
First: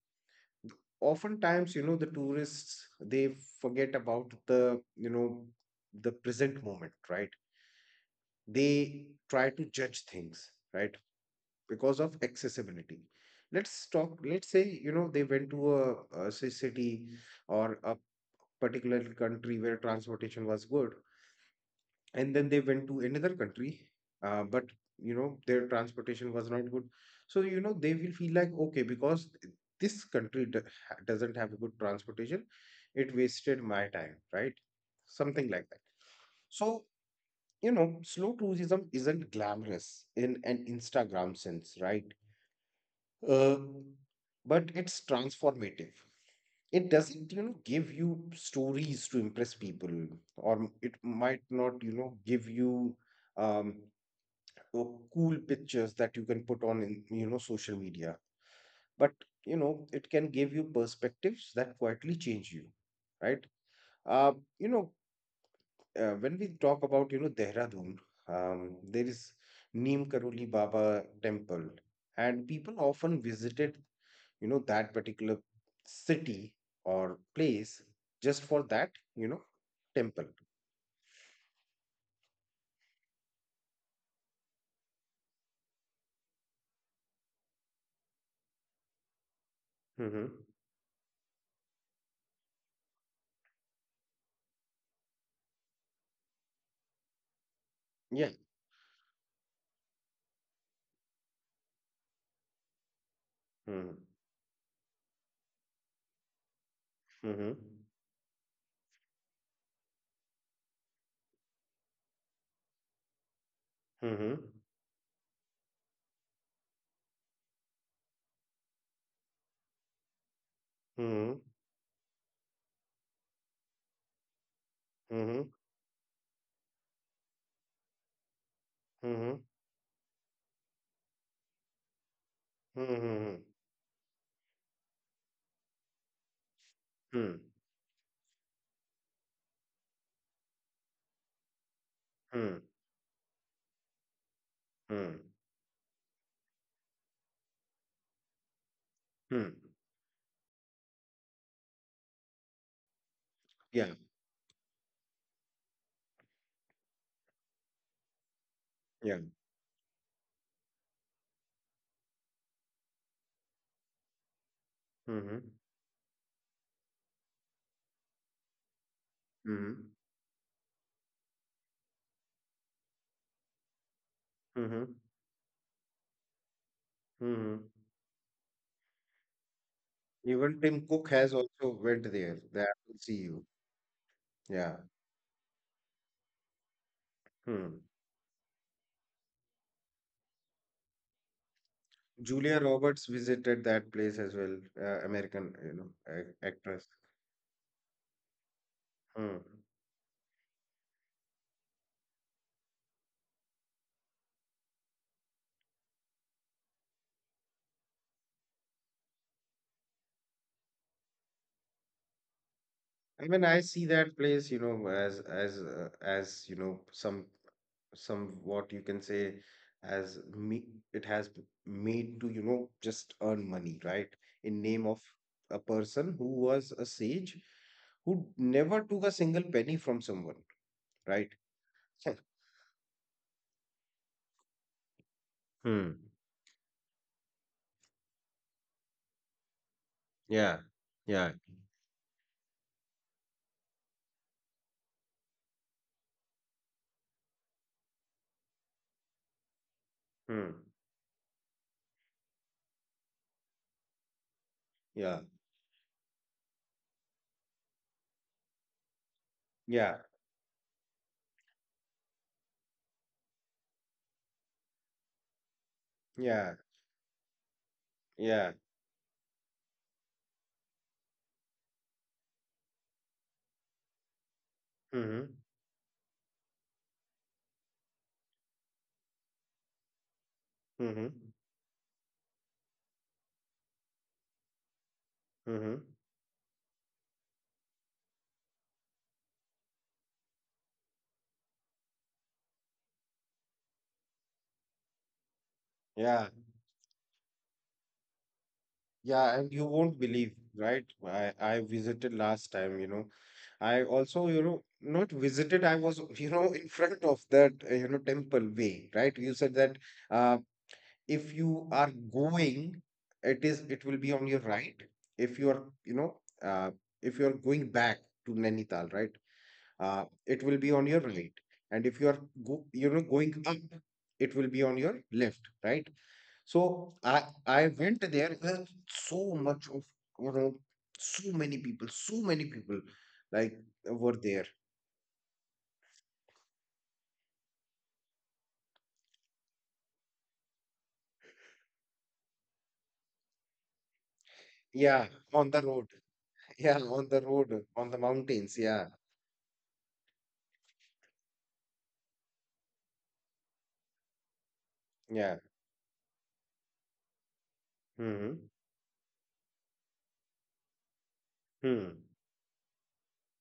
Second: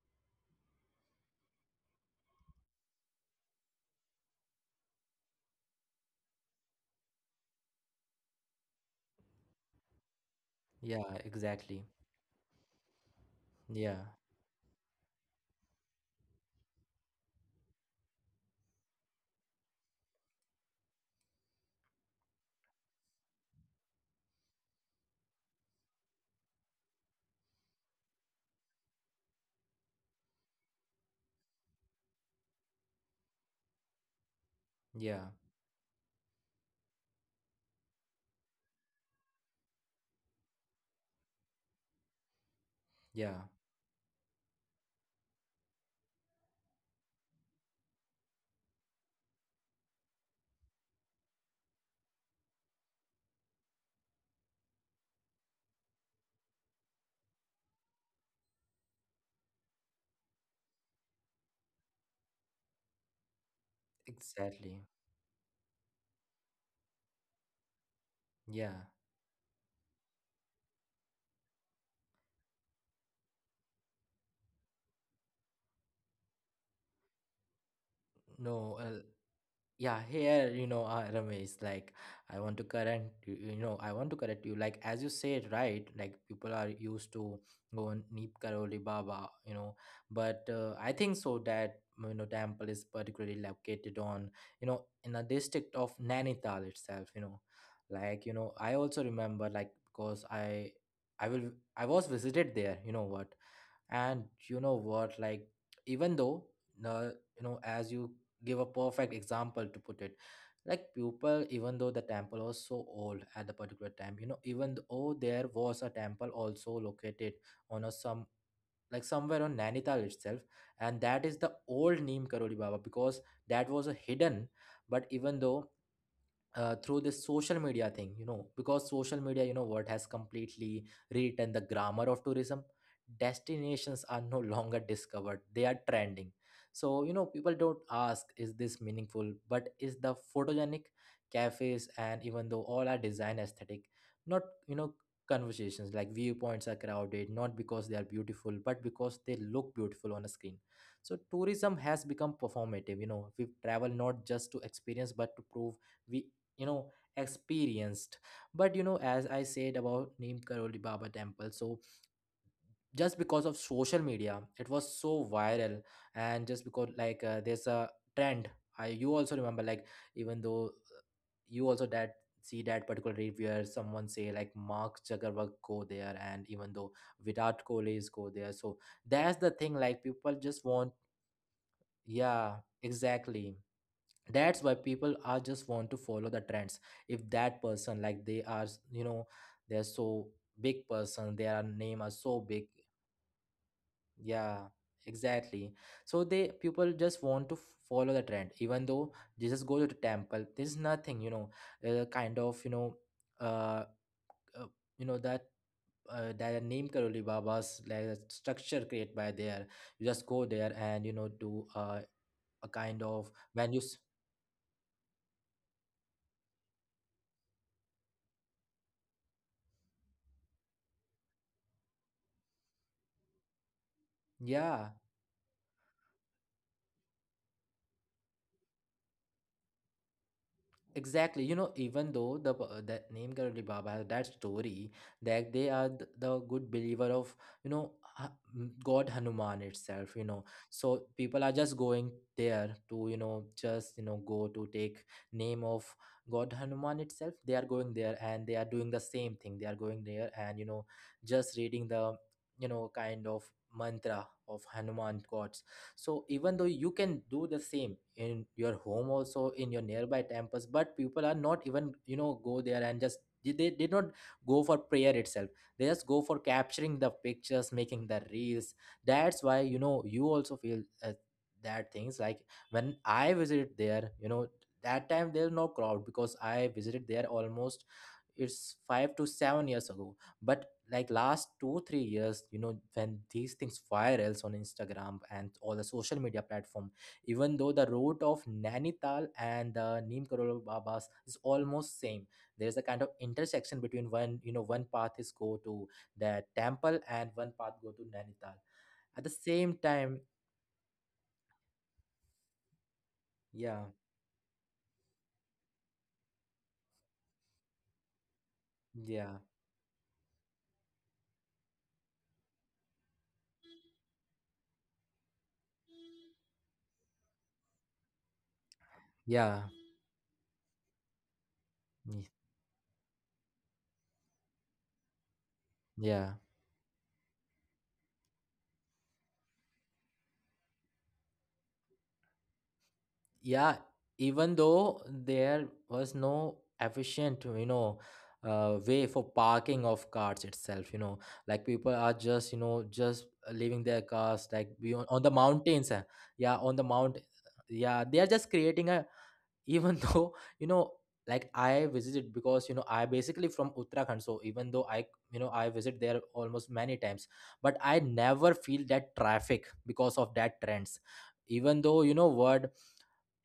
[SPEAKER 2] oftentimes, you know, the tourists, they forget about the, you know, the present moment, right? They try to judge things, right?
[SPEAKER 1] Yeah, exactly.
[SPEAKER 2] Because of accessibility,
[SPEAKER 1] Yeah,
[SPEAKER 2] let's say you know they went to a city or a particular country where transportation was good, and then they went to another country, but you know their transportation was not good. So you know they will feel like okay because this doesn't have a good transportation, it wasted my time, right?
[SPEAKER 1] yeah,
[SPEAKER 2] Something like that. So you know slow tourism isn't glamorous in an Instagram sense, right?
[SPEAKER 1] yeah,
[SPEAKER 2] uh, but it's transformative. It doesn't, you know, give you stories to impress people, or it might not, you know, give you um, uh, cool pictures that you can put on, in, you know, social media. But you know, it can give you perspectives that quietly change you, right? Uh, you
[SPEAKER 1] exactly.
[SPEAKER 2] know, when we talk about, you know, Dehradun,
[SPEAKER 1] Yeah.
[SPEAKER 2] there is Neem Karoli Baba temple, and people often visited you know that particular city or place just for
[SPEAKER 1] No,
[SPEAKER 2] that
[SPEAKER 1] uh,
[SPEAKER 2] you know
[SPEAKER 1] yeah
[SPEAKER 2] temple.
[SPEAKER 1] here you know Ramesh, like I want to correct you, you know I want to correct you, like as you said, right? Like people are used to go on Neep Karoli Baba, you know.
[SPEAKER 2] mm-hmm.
[SPEAKER 1] But I think so that you know temple is particularly located on you know in the district of Nainital itself, you know. Like you
[SPEAKER 2] Yeah.
[SPEAKER 1] know I also remember, like because I will I was visited there, you know what.
[SPEAKER 2] mm-hmm.
[SPEAKER 1] And you know what, like even though the you
[SPEAKER 2] Mm-hmm.
[SPEAKER 1] know as you give a perfect example to put it, like people, even though the temple was so old at the particular time, you know,
[SPEAKER 2] Mm-hmm.
[SPEAKER 1] even though there was a temple also located on a some, like somewhere on Nainital itself, and that is
[SPEAKER 2] Mm-hmm.
[SPEAKER 1] the old Neem Karoli Baba, because that was a hidden. But even
[SPEAKER 2] Mm-hmm.
[SPEAKER 1] though through this social media thing, you know, because social
[SPEAKER 2] Mm-hmm.
[SPEAKER 1] media, you know, what has completely rewritten the grammar of tourism,
[SPEAKER 2] Mm-hmm.
[SPEAKER 1] destinations are no longer discovered, they are trending. So, you know,
[SPEAKER 2] Hmm.
[SPEAKER 1] people don't ask, is this meaningful? But is the photogenic cafes, and even
[SPEAKER 2] Hmm.
[SPEAKER 1] though all are design aesthetic, not, you know,
[SPEAKER 2] Hmm.
[SPEAKER 1] conversations like viewpoints are crowded not because they are beautiful but because they
[SPEAKER 2] Hmm.
[SPEAKER 1] look beautiful on a screen. So tourism has become performative, you know, we travel
[SPEAKER 2] yeah
[SPEAKER 1] not just to experience but to prove we you know experienced. But you know
[SPEAKER 2] yeah
[SPEAKER 1] as I said about Neem Karoli Baba temple, so just because of social media it was so
[SPEAKER 2] mm-hmm.
[SPEAKER 1] viral. And just because like there's a trend. You also remember,
[SPEAKER 2] Mm-hmm.
[SPEAKER 1] like even though you also that see that particular reel where someone say like
[SPEAKER 2] Mm-hmm.
[SPEAKER 1] Mark Zuckerberg go there, and even though
[SPEAKER 2] Mm-hmm.
[SPEAKER 1] Virat Kohli is go there, so that's the thing, like people
[SPEAKER 2] Even
[SPEAKER 1] just
[SPEAKER 2] Tim
[SPEAKER 1] want.
[SPEAKER 2] Cook has also went there,
[SPEAKER 1] Yeah,
[SPEAKER 2] that will see you.
[SPEAKER 1] exactly. That's why
[SPEAKER 2] Yeah.
[SPEAKER 1] people are just want to follow the trends. If that
[SPEAKER 2] hmm.
[SPEAKER 1] person like they are you know they're so big person, their name are so
[SPEAKER 2] Julia
[SPEAKER 1] big.
[SPEAKER 2] Roberts visited that place as
[SPEAKER 1] Yeah,
[SPEAKER 2] well, American,
[SPEAKER 1] exactly.
[SPEAKER 2] you know,
[SPEAKER 1] So
[SPEAKER 2] ac
[SPEAKER 1] they
[SPEAKER 2] actress.
[SPEAKER 1] people just want to follow the trend, even though
[SPEAKER 2] Hmm.
[SPEAKER 1] they just go to the temple. There's nothing, you know, kind of, uh, uh you know that that Name Karoli Baba's like a structure created by there. You just go there and you know do a kind of
[SPEAKER 2] I mean, I
[SPEAKER 1] when you
[SPEAKER 2] see that place, you know, as as you know, some what you can say as me. It has made to you know just earn money, right? In name
[SPEAKER 1] yeah.
[SPEAKER 2] of a person who was a sage, who never took a single penny from someone, right?
[SPEAKER 1] Exactly, you know, even though the that Name Karoli Baba has that story that they are
[SPEAKER 2] Hmm.
[SPEAKER 1] the good believer of you know Ha- God Hanuman itself, you know,
[SPEAKER 2] Yeah.
[SPEAKER 1] so
[SPEAKER 2] Yeah.
[SPEAKER 1] people are just going there to you know just you know go to take name of God Hanuman itself. They are going there and they are doing the same thing. They are going there and
[SPEAKER 2] Hmm.
[SPEAKER 1] you know just reading the you know kind of mantra of Hanuman
[SPEAKER 2] Yeah.
[SPEAKER 1] God. So even though you can do the same in your home also in your
[SPEAKER 2] Yeah.
[SPEAKER 1] nearby temples, but people are not even you know go there, and just they did not go for prayer itself. They just go for
[SPEAKER 2] Yeah.
[SPEAKER 1] capturing the pictures, making the
[SPEAKER 2] Yeah.
[SPEAKER 1] reels. That's why you know you also feel that things like when I visited there, you know, that time
[SPEAKER 2] Mm-hmm.
[SPEAKER 1] there's no crowd because I visited there almost, it's 5 to 7 years ago. But like
[SPEAKER 2] Mm-hmm.
[SPEAKER 1] last 2 3 years, you know, when these things virals on Instagram and all the
[SPEAKER 2] Mm-hmm.
[SPEAKER 1] social media platform. Even though the route of Nanital and the Neem Karol Babas is almost same, there's a kind of intersection between one, you know, one path is go to
[SPEAKER 2] Yeah.
[SPEAKER 1] the temple and one path go to Nanital at the
[SPEAKER 2] Yeah, and you
[SPEAKER 1] same
[SPEAKER 2] won't
[SPEAKER 1] time.
[SPEAKER 2] believe, right? I visited last time, you know.
[SPEAKER 1] Yeah,
[SPEAKER 2] I also, you know, not visited, I was, you know, in front of that, you know, temple way, right?
[SPEAKER 1] yeah,
[SPEAKER 2] You said that uh, if you are going, it will be on your right. If you are, you know, uh, if you are going back to Nainital, right?
[SPEAKER 1] yeah,
[SPEAKER 2] It will be on your right. And if you are
[SPEAKER 1] ye-
[SPEAKER 2] go, you know, going up, it will be on your left, right?
[SPEAKER 1] yeah,
[SPEAKER 2] So I went there. There are so much of you know, so many people, like
[SPEAKER 1] yeah.
[SPEAKER 2] were
[SPEAKER 1] Even
[SPEAKER 2] there.
[SPEAKER 1] though there was no efficient you know way for parking of cars itself, you know, like people are just you know just leaving their cars like beyond
[SPEAKER 2] Yeah,
[SPEAKER 1] on the
[SPEAKER 2] on the
[SPEAKER 1] mountains,
[SPEAKER 2] road.
[SPEAKER 1] yeah, on
[SPEAKER 2] Yeah,
[SPEAKER 1] the
[SPEAKER 2] on
[SPEAKER 1] mount,
[SPEAKER 2] the road, on the
[SPEAKER 1] yeah. They are just
[SPEAKER 2] mountains.
[SPEAKER 1] creating
[SPEAKER 2] Yeah,
[SPEAKER 1] a, even though you know, like I visited, because you know I basically from Uttarakhand, so even though I you
[SPEAKER 2] yeah.
[SPEAKER 1] know I visit there almost many times, but I
[SPEAKER 2] Hmm.
[SPEAKER 1] never feel that traffic because of that trends. Even
[SPEAKER 2] Hmm.
[SPEAKER 1] though you know what,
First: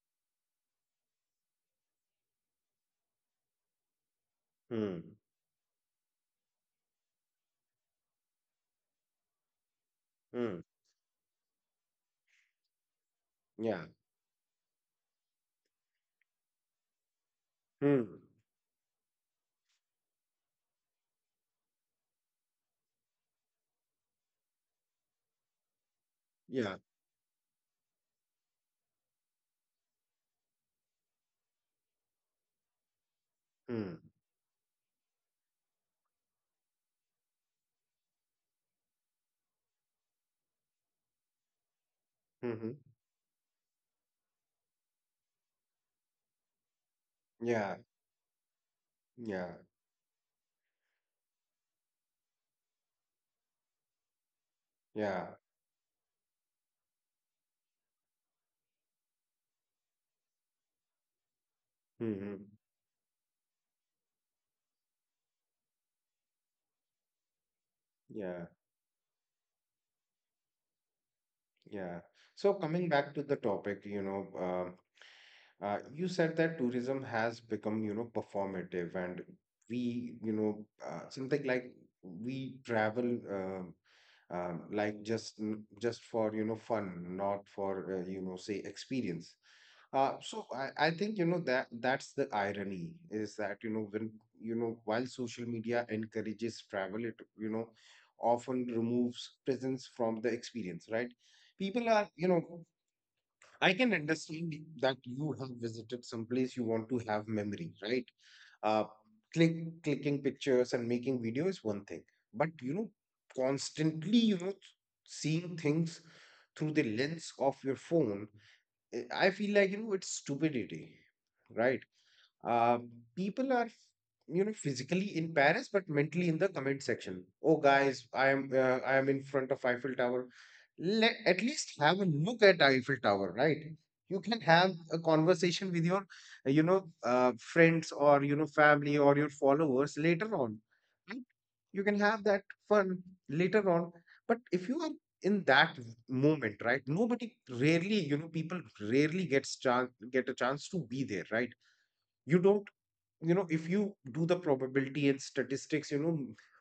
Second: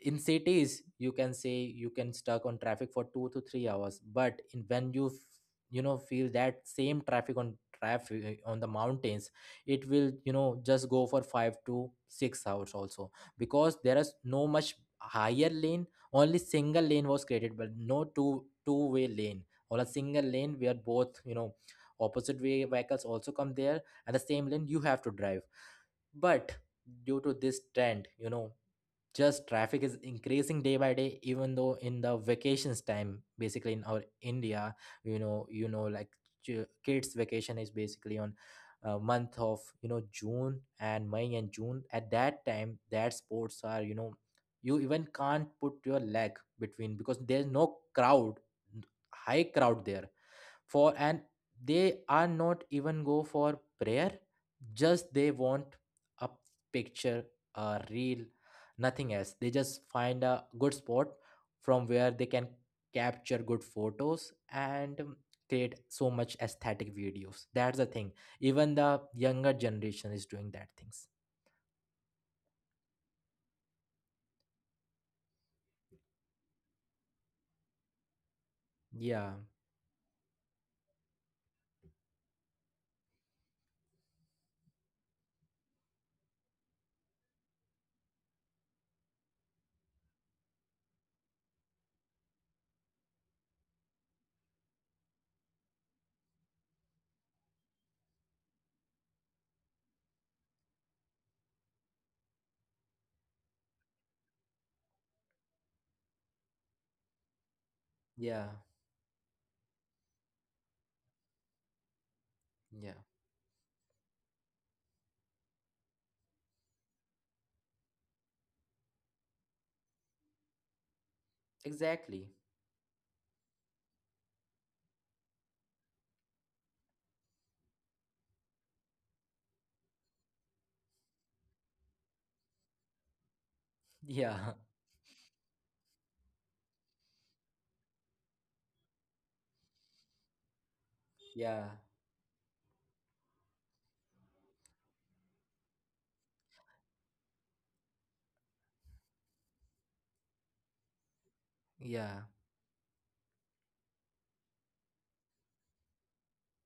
[SPEAKER 1] in cities you can say you can stuck on traffic for 2 to 3 hours, but when
[SPEAKER 2] Hmm.
[SPEAKER 1] you you know feel that same traffic on traffic on the mountains, it will you
[SPEAKER 2] Hmm.
[SPEAKER 1] know just go for 5 to 6 hours also, because
[SPEAKER 2] Yeah.
[SPEAKER 1] there is no much higher lane. Only single lane was created, but
[SPEAKER 2] Hmm.
[SPEAKER 1] no two-way lane, or a single lane where both you know opposite way vehicles also come there and the same lane you have to drive. But
[SPEAKER 2] Yeah.
[SPEAKER 1] due to this trend you know just traffic is increasing day by day, even though in the vacations time basically in
[SPEAKER 2] Hmm.
[SPEAKER 1] our India, you know, you know like kids vacation is basically on month of you know June and May and June, at that
[SPEAKER 2] Hmm.
[SPEAKER 1] time that sports are you know you even can't put your leg between, because there's
[SPEAKER 2] Yeah.
[SPEAKER 1] no crowd, high
[SPEAKER 2] Yeah.
[SPEAKER 1] crowd there for. And they are not even go for prayer, just
[SPEAKER 2] Yeah.
[SPEAKER 1] they want a picture, a reel, nothing else. They just find a good spot from where they
[SPEAKER 2] Hmm.
[SPEAKER 1] can capture good photos and create so much aesthetic videos. That's the thing,
[SPEAKER 2] Yeah.
[SPEAKER 1] even the younger generation is doing that things.
[SPEAKER 2] Yeah. So coming back to the topic, you know, you said that tourism has become, you know, performative, and
[SPEAKER 1] Yeah,
[SPEAKER 2] we, you know, something like we travel um, like just just for, you know, fun, not for, you know, say experience. So I think, you know, that that's the irony is that, you know, when, you know, while social media encourages travel, it, you know, often removes presence from the experience, right? People are, I can understand that you have visited some place, you want to have memory, right?
[SPEAKER 1] yeah,
[SPEAKER 2] uh click Clicking pictures and making video is one thing, but
[SPEAKER 1] yeah,
[SPEAKER 2] constantly, seeing things through the lens of your phone, I feel like it's stupidity, right?
[SPEAKER 1] exactly.
[SPEAKER 2] um, People are, physically in Paris, but mentally in the comment section. Oh, guys, I am in front of Eiffel Tower. Let at least have a look at Eiffel Tower, right? You can
[SPEAKER 1] Yeah,
[SPEAKER 2] have a conversation with your, friends or family or your followers later on. Right?
[SPEAKER 1] yeah,
[SPEAKER 2] You can have that fun later on. But if you are in that moment, right? Nobody rarely, people rarely get a chance to be there, right?
[SPEAKER 1] yeah,
[SPEAKER 2] You don't, if you do the probability and statistics,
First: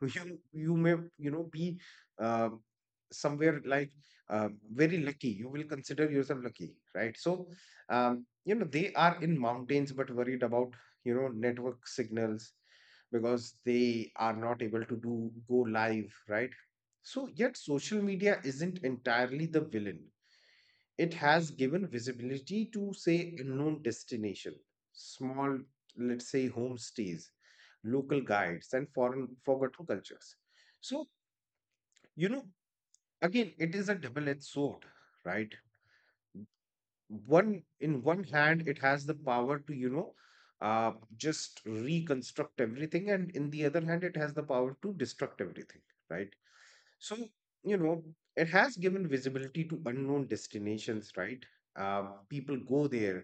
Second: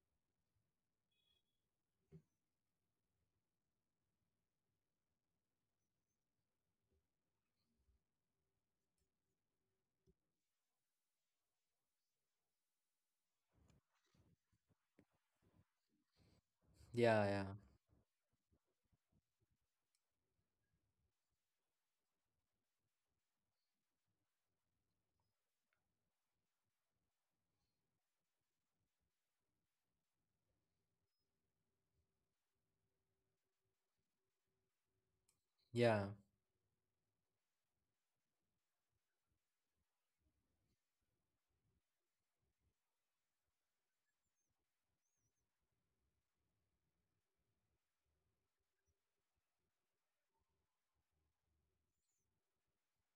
[SPEAKER 2] you may, be um, somewhere like uh, very lucky, you will consider yourself lucky, right? So they are in mountains but worried about, network signals, because they are not able to do go live, right?
[SPEAKER 1] yeah,
[SPEAKER 2] So
[SPEAKER 1] yeah,
[SPEAKER 2] yet social media isn't entirely the villain. It has given visibility to, say, unknown destination, small, let's say, homestays, local guides and foreign forgotten cultures. So, you know again, it is a double-edged sword, right?
[SPEAKER 1] yeah,
[SPEAKER 2] One in one hand it has the power to, uh, just reconstruct everything, and in the other hand it has the power to destruct everything, right. So, you know, it has given visibility to unknown destinations, right? People go there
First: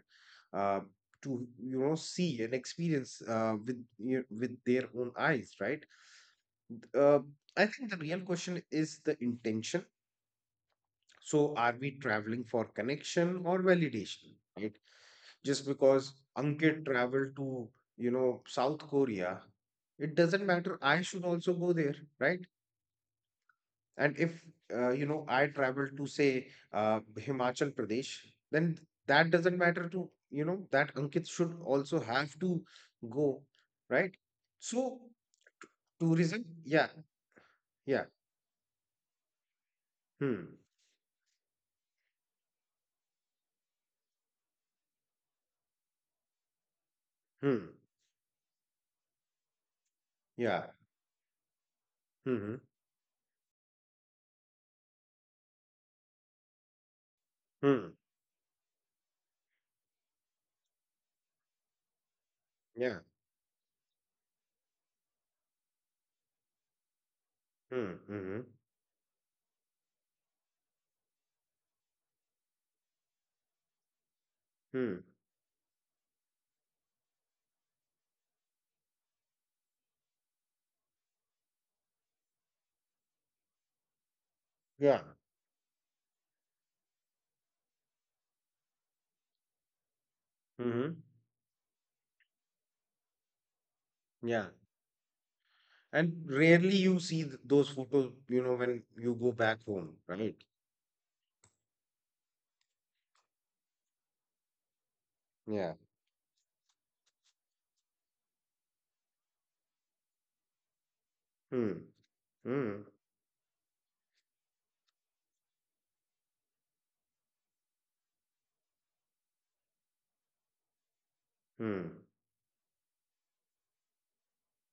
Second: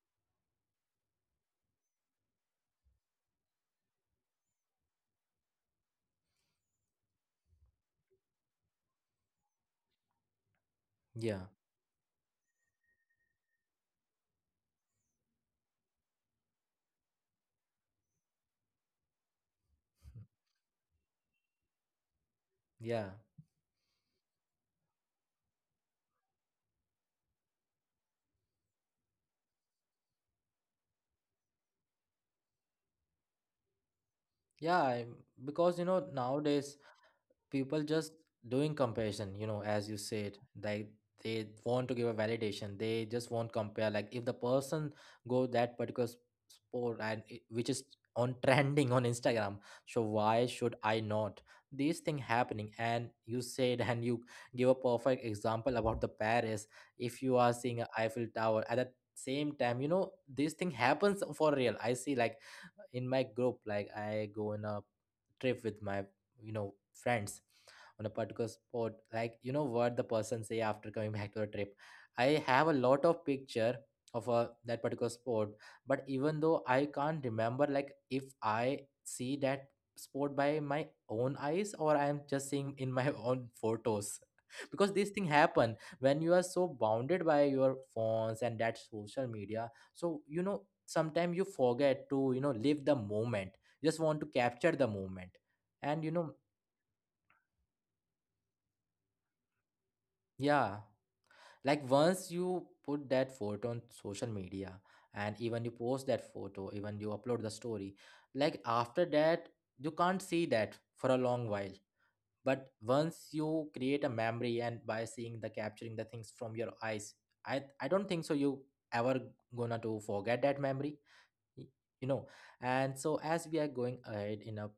[SPEAKER 2] uh, to, see and experience with you with their own eyes, right? Uh, I think the real question is the intention.
[SPEAKER 1] yeah,
[SPEAKER 2] So, are we traveling for connection or validation, right? Just because Ankit traveled to, South Korea, it doesn't matter. I should also go there, right?
[SPEAKER 1] yeah,
[SPEAKER 2] And if, I travel to, say, Himachal Pradesh, then that doesn't matter to, that Ankit should also have to go, right?
[SPEAKER 1] yeah.
[SPEAKER 2] So,
[SPEAKER 1] Because you know
[SPEAKER 2] tourism,
[SPEAKER 1] nowadays
[SPEAKER 2] yeah,
[SPEAKER 1] people
[SPEAKER 2] yeah,
[SPEAKER 1] just doing comparison, you know as you said,
[SPEAKER 2] hmm,
[SPEAKER 1] they want to give a validation, they just won't compare, like if the person go that particular sport and it,
[SPEAKER 2] hmm,
[SPEAKER 1] which is on trending on Instagram, so why
[SPEAKER 2] yeah,
[SPEAKER 1] should I not? These thing
[SPEAKER 2] hmm,
[SPEAKER 1] happening, and you said and you give a perfect example about the Paris. If you are seeing a
[SPEAKER 2] hmm,
[SPEAKER 1] Eiffel Tower at the same time, you know this thing happens for real, I see, like
[SPEAKER 2] yeah,
[SPEAKER 1] in my group, like I go in a trip with my you know friends
[SPEAKER 2] hmm,
[SPEAKER 1] on a
[SPEAKER 2] hmm,
[SPEAKER 1] particular spot, like you know what the person say after coming back to a trip, I have a lot of picture of a, that
[SPEAKER 2] hmm,
[SPEAKER 1] particular sport. But even though I can't remember, like if I see that sport by my own eyes or I am just seeing in my own photos, because
[SPEAKER 2] yeah,
[SPEAKER 1] this thing happen when you are so bounded by your phones and that social media, so you know
[SPEAKER 2] hmm,
[SPEAKER 1] sometimes you forget to you know live the moment, just want to
[SPEAKER 2] yeah.
[SPEAKER 1] capture the moment. And you know,
[SPEAKER 2] And rarely you see those photos, when you go back home, right?
[SPEAKER 1] yeah, like once you put that photo on social media, and even you
[SPEAKER 2] Yeah.
[SPEAKER 1] post that photo, even you upload the story, like after that you can't see that for a long while.
[SPEAKER 2] Hmm.
[SPEAKER 1] But
[SPEAKER 2] Hmm.
[SPEAKER 1] once you create a memory and by seeing the capturing the things from your eyes, I don't think so you ever gonna to forget that memory. y-
[SPEAKER 2] Hmm.
[SPEAKER 1] you know. And so as we are going ahead in a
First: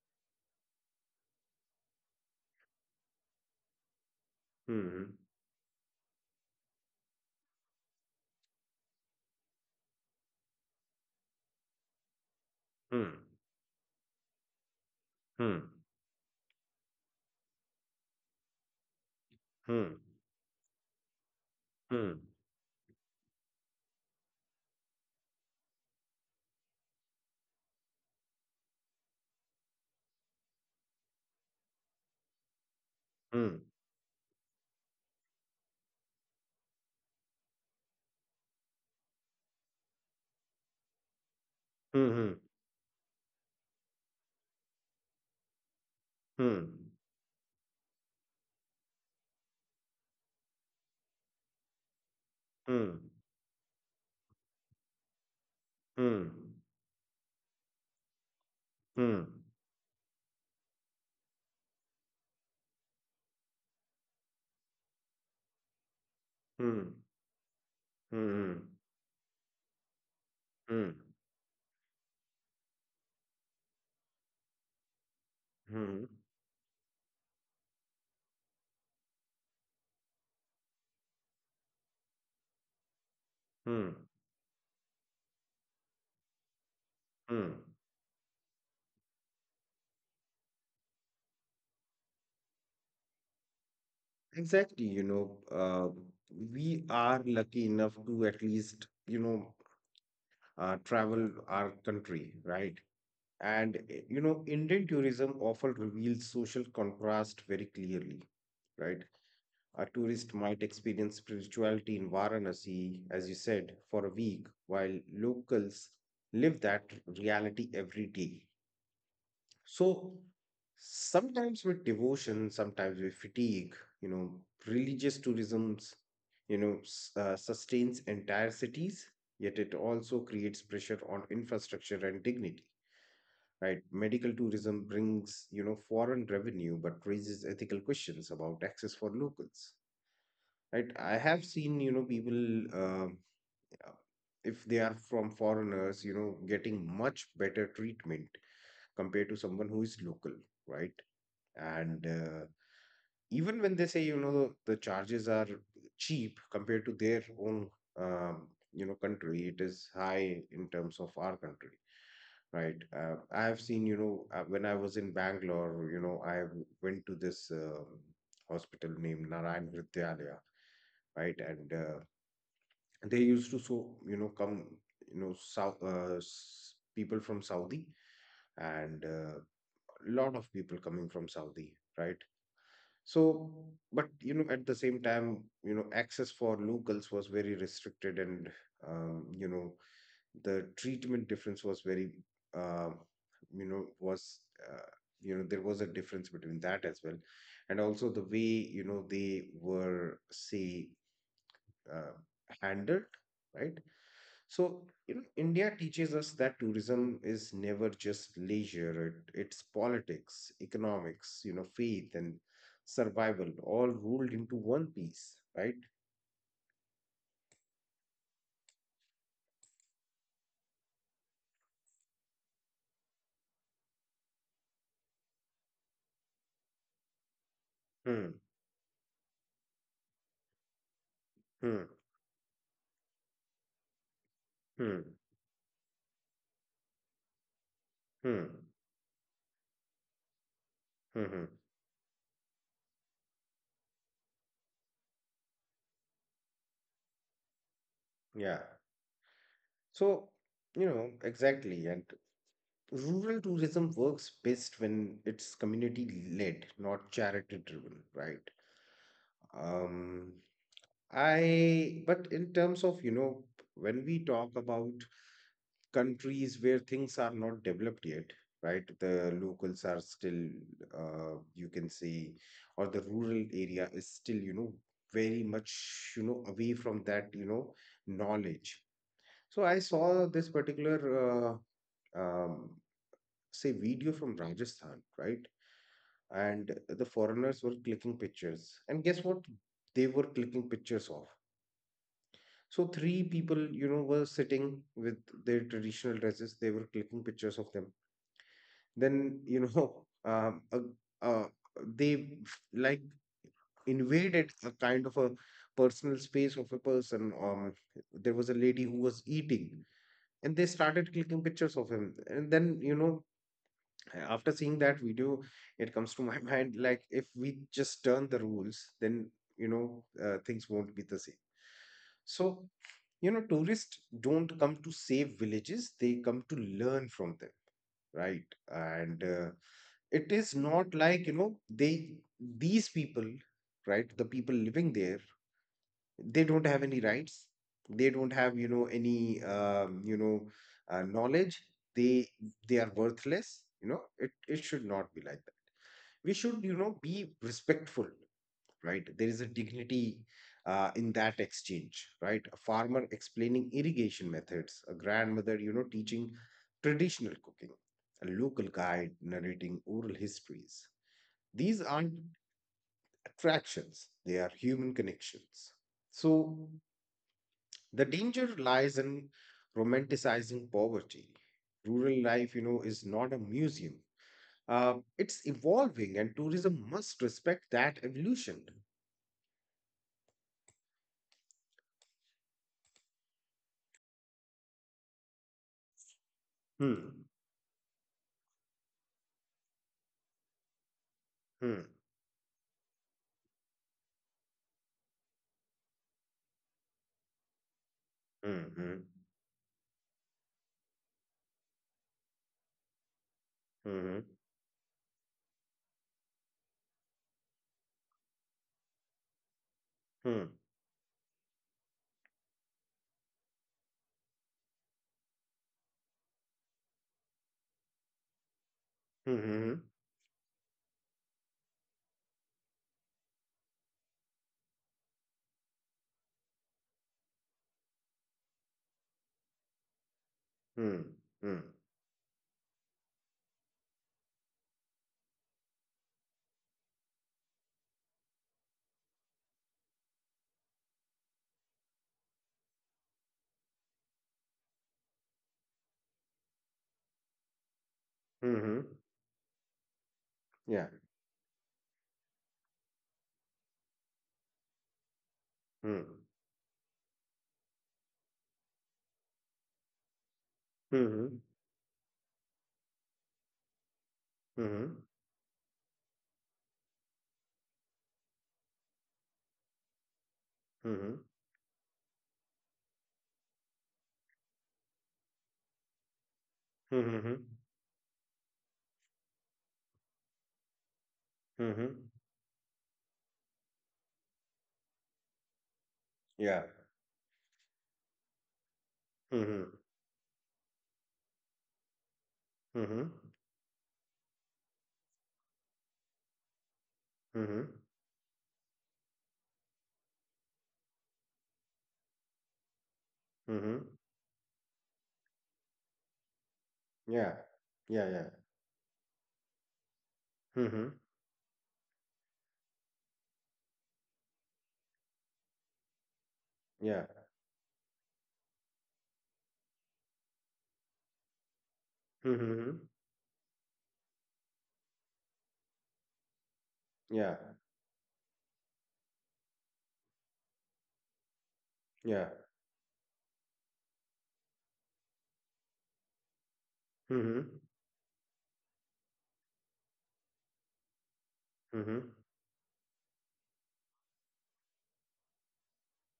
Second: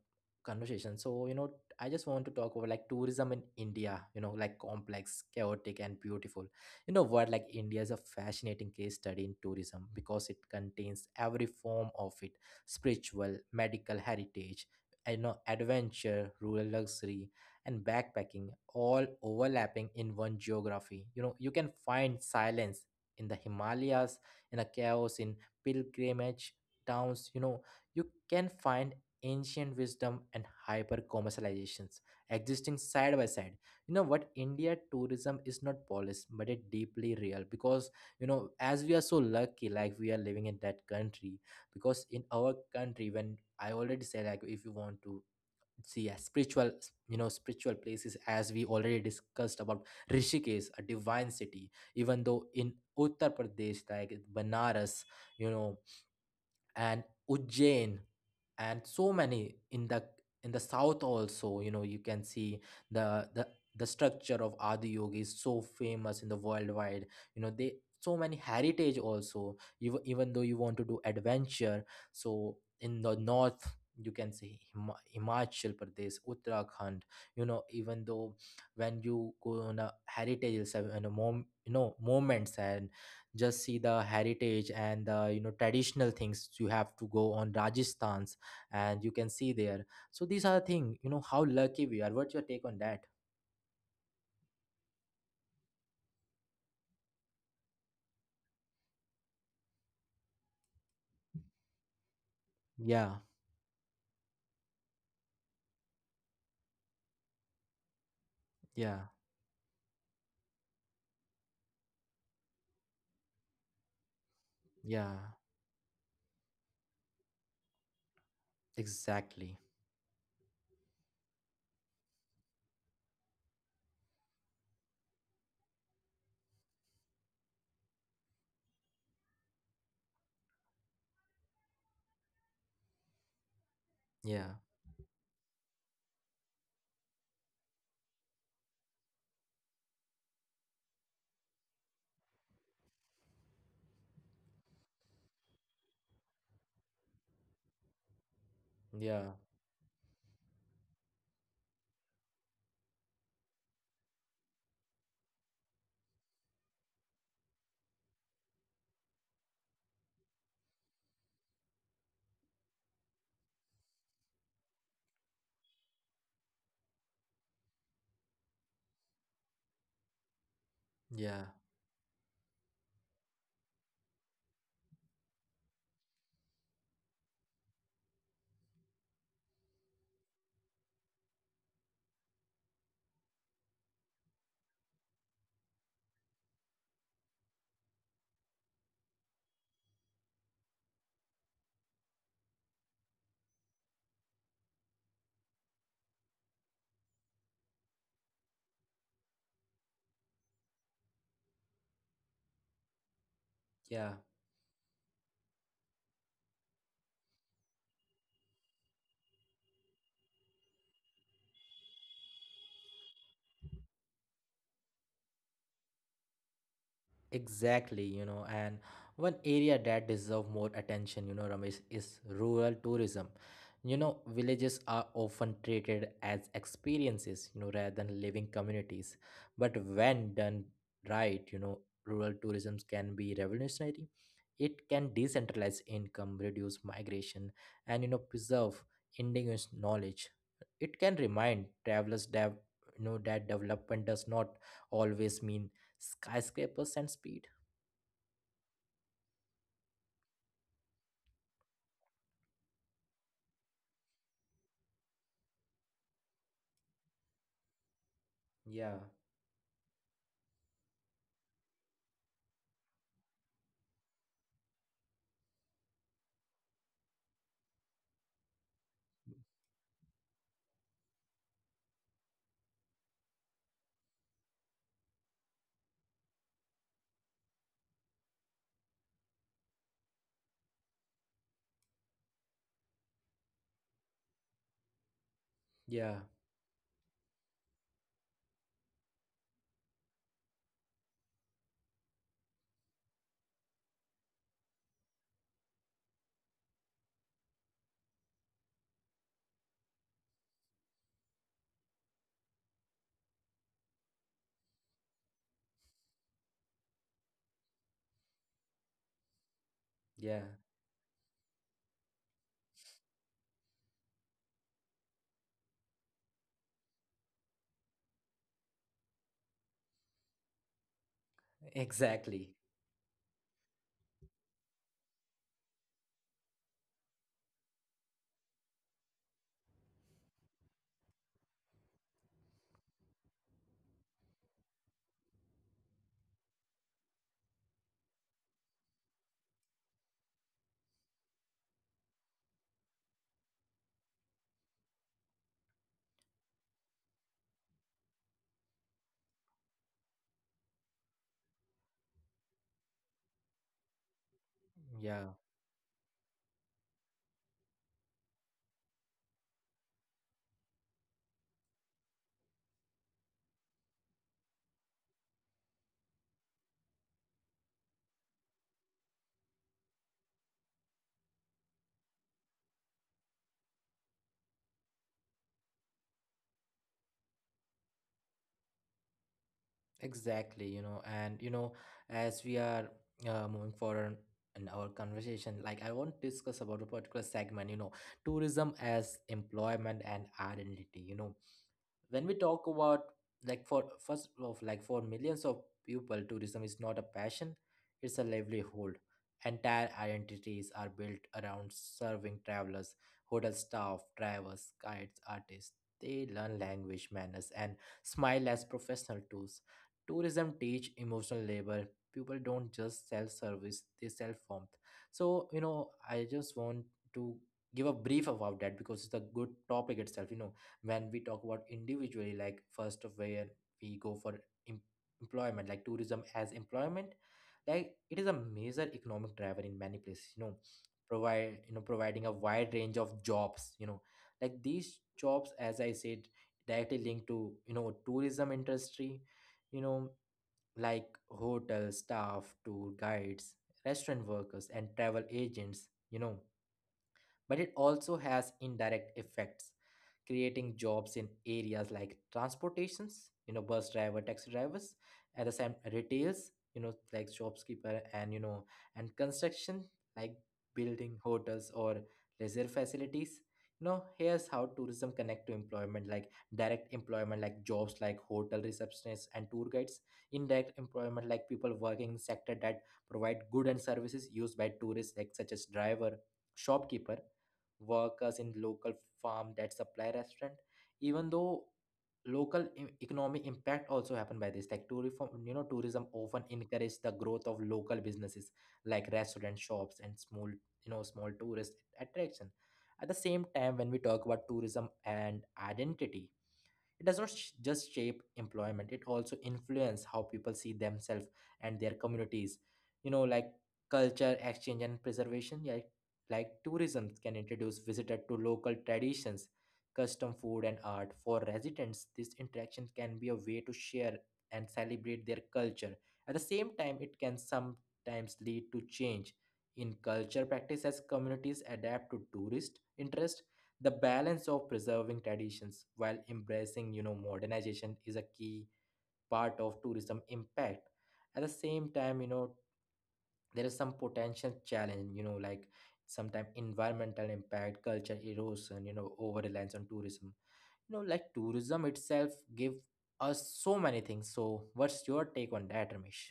[SPEAKER 1] conversation, so you know I just want to talk about like tourism in India, you know, like
[SPEAKER 2] Hmm. Hmm.
[SPEAKER 1] complex, chaotic and beautiful. You know what, like India is a fascinating case study in tourism because it contains every form of it:
[SPEAKER 2] Hmm.
[SPEAKER 1] spiritual, medical, heritage, you know,
[SPEAKER 2] Hmm.
[SPEAKER 1] adventure, rural, luxury, and backpacking, all overlapping
[SPEAKER 2] Hmm.
[SPEAKER 1] in one geography. You know, you can
[SPEAKER 2] Hmm.
[SPEAKER 1] find silence in the Himalayas, in a chaos in pilgrimage towns. You know, you can find ancient wisdom and hyper commercializations existing side by side.
[SPEAKER 2] Hmm.
[SPEAKER 1] You know what, India tourism is not polished but it deeply real, because you know as we are so lucky, like we are living in that country. Because in
[SPEAKER 2] Hmm.
[SPEAKER 1] our country, when I already said, like if you want to see a
[SPEAKER 2] Hmm.
[SPEAKER 1] spiritual spiritual places, as we already discussed about Rishikesh, a divine city, even though in
[SPEAKER 2] Hmm.
[SPEAKER 1] Uttar Pradesh like Banaras, you know,
[SPEAKER 2] Hmm.
[SPEAKER 1] and Ujjain, and so
[SPEAKER 2] Hmm.
[SPEAKER 1] many in the south also, you know, you can see the the structure of Adi Yogi is so famous in the
[SPEAKER 2] Hmm.
[SPEAKER 1] worldwide. You know they so many
[SPEAKER 2] Hmm.
[SPEAKER 1] heritage also. Even though you want
[SPEAKER 2] Hmm.
[SPEAKER 1] to do adventure, so in the north you can see Himachal
[SPEAKER 2] Hmm.
[SPEAKER 1] Pradesh, Uttarakhand. You know, even though when you go on a heritage you know mom you know moments, and just see
[SPEAKER 2] Hmm.
[SPEAKER 1] the heritage and the you know traditional things, you have to go
[SPEAKER 2] Hmm.
[SPEAKER 1] on Rajasthan's, and you can see there. So these are the thing, you know how lucky we are. What's your take on that?
[SPEAKER 2] Exactly, we are lucky enough to at least, travel our country, right?
[SPEAKER 1] Yeah,
[SPEAKER 2] And, Indian tourism often reveals social contrast very clearly, right?
[SPEAKER 1] yeah,
[SPEAKER 2] A tourist might experience spirituality in Varanasi, as you said, for a week, while
[SPEAKER 1] yeah,
[SPEAKER 2] locals live that reality every day.
[SPEAKER 1] exactly.
[SPEAKER 2] So sometimes with devotion, sometimes with fatigue, you know, religious tourism, sustains entire cities, yet it also creates pressure on infrastructure and dignity. Right, medical
[SPEAKER 1] Yeah,
[SPEAKER 2] tourism brings, foreign revenue, but raises ethical questions about access for locals. Right. I have seen, people, um, uh, if they are from foreigners, getting much better treatment compared to
[SPEAKER 1] yeah,
[SPEAKER 2] someone who is local, right? And even when they say, the charges are cheap compared to their own, country, it is high in terms of our country, right. I have seen, when I was in Bangalore, I went to this hospital named Narayan Hridyalaya, right.
[SPEAKER 1] yeah,
[SPEAKER 2] And they used to, come, south, people from Saudi, and a lot of people coming from Saudi, right. So, but at the same time, access for locals was very restricted, and um, you know, the treatment difference was very, uh, was uh, there was a difference between that as well, and also the way, they were, say, uh, handled, right?
[SPEAKER 1] yeah.
[SPEAKER 2] So, India teaches us that tourism is never just leisure, it's politics, economics, faith and survival, all rolled into one piece, right?
[SPEAKER 1] Exactly, you know, and one area that deserve more attention, you know, Ramesh, is rural tourism. You know, villages are often treated as experiences, you know, rather than
[SPEAKER 2] Hmm,
[SPEAKER 1] living communities. But when done right, you know,
[SPEAKER 2] hmm,
[SPEAKER 1] rural tourism can be revolutionary. It
[SPEAKER 2] hmm,
[SPEAKER 1] can decentralize income, reduce migration, and you know,
[SPEAKER 2] hmm,
[SPEAKER 1] preserve indigenous knowledge. It can
[SPEAKER 2] hmm, hmm.
[SPEAKER 1] remind travelers that you know that development does not always mean skyscrapers and speed.
[SPEAKER 2] Yeah. So, exactly. And rural tourism works best when it's community led, not charity driven, right?
[SPEAKER 1] Yeah,
[SPEAKER 2] Um, I, but in terms of, when we talk about countries where things are not developed yet, right? The locals are still, you can say, or the rural area is still, very much, away from that, knowledge. So I saw this particular, uh, um, say, video from Rajasthan, right?
[SPEAKER 1] yeah,
[SPEAKER 2] And the foreigners were clicking pictures. And guess what? They were clicking pictures of. So three people, were sitting with their traditional dresses. They were clicking pictures of them. Then, uh, they like invaded a kind of a personal space of a person. There was a lady who was eating,
[SPEAKER 1] yeah,
[SPEAKER 2] and they started clicking pictures of him. And then, after seeing that video, it comes to my mind, like, if we just turn the rules, then, things won't be the same.
[SPEAKER 1] exactly.
[SPEAKER 2] So, tourists don't come to save villages, they come to learn from them, right? And it is not like, they these people, right, the people living there, they don't have any rights, they don't have, you know any you know knowledge, they they are worthless, it should not be like that. We should, be respectful, right. There is a dignity in that exchange, right? A farmer explaining irrigation methods, a
[SPEAKER 1] Yeah,
[SPEAKER 2] grandmother, teaching traditional cooking, a local guide narrating oral histories, these aren't attractions, they are human connections. So the danger lies in romanticizing poverty. Rural life, is not a museum. It's evolving, and tourism must respect that evolution.
[SPEAKER 1] exactly. You know, and you know, as we are moving forward in our conversation, like I want to discuss about a particular
[SPEAKER 2] Hmm.
[SPEAKER 1] segment, you know, tourism as employment and identity, you know.
[SPEAKER 2] Hmm.
[SPEAKER 1] When we talk about, like, for first of, like, for millions of people, tourism is not a passion, it's a
[SPEAKER 2] Hmm.
[SPEAKER 1] livelihood.
[SPEAKER 2] Hmm.
[SPEAKER 1] Entire identities are built around serving travelers. Hotel staff, drivers, guides, artists, they learn language, manners, and smile as professional tools.
[SPEAKER 2] Hmm. Hmm.
[SPEAKER 1] Tourism teach emotional labor. People don't just sell service, they sell warmth. So you know, I just want to give a brief about that because it's a good
[SPEAKER 2] Hmm.
[SPEAKER 1] topic itself, you know. When we talk about individually, like first of where we go for em- employment, like tourism as employment, like it is a major economic driver in many places, you know.
[SPEAKER 2] Hmm.
[SPEAKER 1] Provide, you know, providing a wide range of jobs, you know, like these jobs, as I said, directly linked to, you know, tourism industry, you know, like hotel staff, tour guides, restaurant workers, and travel agents, you know. But it also has
[SPEAKER 2] Hmm.
[SPEAKER 1] indirect effects, creating jobs in areas like transportations, you know, bus driver, taxi drivers, at the same retails, you know, like shopkeeper, and you know, and construction, like building
[SPEAKER 2] Hmm.
[SPEAKER 1] hotels or leisure facilities, you know. Here's how
[SPEAKER 2] Hmm.
[SPEAKER 1] tourism connect to employment, like direct employment, like jobs like hotel receptionists and tour guides.
[SPEAKER 2] Hmm. Hmm. Hmm. Yeah. Hmm. Hmm. Hmm.
[SPEAKER 1] Indirect
[SPEAKER 2] Hmm. Hmm. Hmm.
[SPEAKER 1] employment,
[SPEAKER 2] Hmm.
[SPEAKER 1] like people working in sector that provide good and services used by tourists, like such as driver, shopkeeper,
[SPEAKER 2] Hmm. Hmm.
[SPEAKER 1] workers in local farm that supply restaurant. Even though
[SPEAKER 2] Hmm. Hmm.
[SPEAKER 1] local economic impact also happen by this, like tourism, you know, tourism often
[SPEAKER 2] Yeah.
[SPEAKER 1] encourage the growth of local businesses like
[SPEAKER 2] Hmm.
[SPEAKER 1] restaurant,
[SPEAKER 2] Hmm.
[SPEAKER 1] shops, and small, you know, small tourist attraction. At
[SPEAKER 2] Hmm.
[SPEAKER 1] the same time, when we talk about tourism and identity, it does not
[SPEAKER 2] Hmm. Hmm.
[SPEAKER 1] just shape employment, it also influences how people see themselves and their communities. You know, like
[SPEAKER 2] Hmm. Hmm.
[SPEAKER 1] culture, exchange, and preservation. Yeah, like tourism can
[SPEAKER 2] Yeah.
[SPEAKER 1] introduce
[SPEAKER 2] Yeah.
[SPEAKER 1] visitors
[SPEAKER 2] Yeah.
[SPEAKER 1] to local traditions, custom food,
[SPEAKER 2] Hmm.
[SPEAKER 1] and
[SPEAKER 2] Hmm.
[SPEAKER 1] art. For residents, this interaction can be a way to share and celebrate their culture. At the same time,
[SPEAKER 2] Yeah.
[SPEAKER 1] it can sometimes lead to change in culture practice as communities adapt to
[SPEAKER 2] Hmm. Hmm.
[SPEAKER 1] tourist
[SPEAKER 2] Hmm.
[SPEAKER 1] interest. The balance of preserving traditions while embracing, you know,
[SPEAKER 2] Yeah,
[SPEAKER 1] modernization is a key part of tourism impact. At the same time, you
[SPEAKER 2] yeah.
[SPEAKER 1] know, there is some potential challenge, you know, like sometimes environmental
[SPEAKER 2] Mm-hmm.
[SPEAKER 1] impact, culture erosion, you know, over reliance on tourism, you know. Like tourism
[SPEAKER 2] Mm-hmm.
[SPEAKER 1] itself give us so many things, so what's your take on that, Ramesh?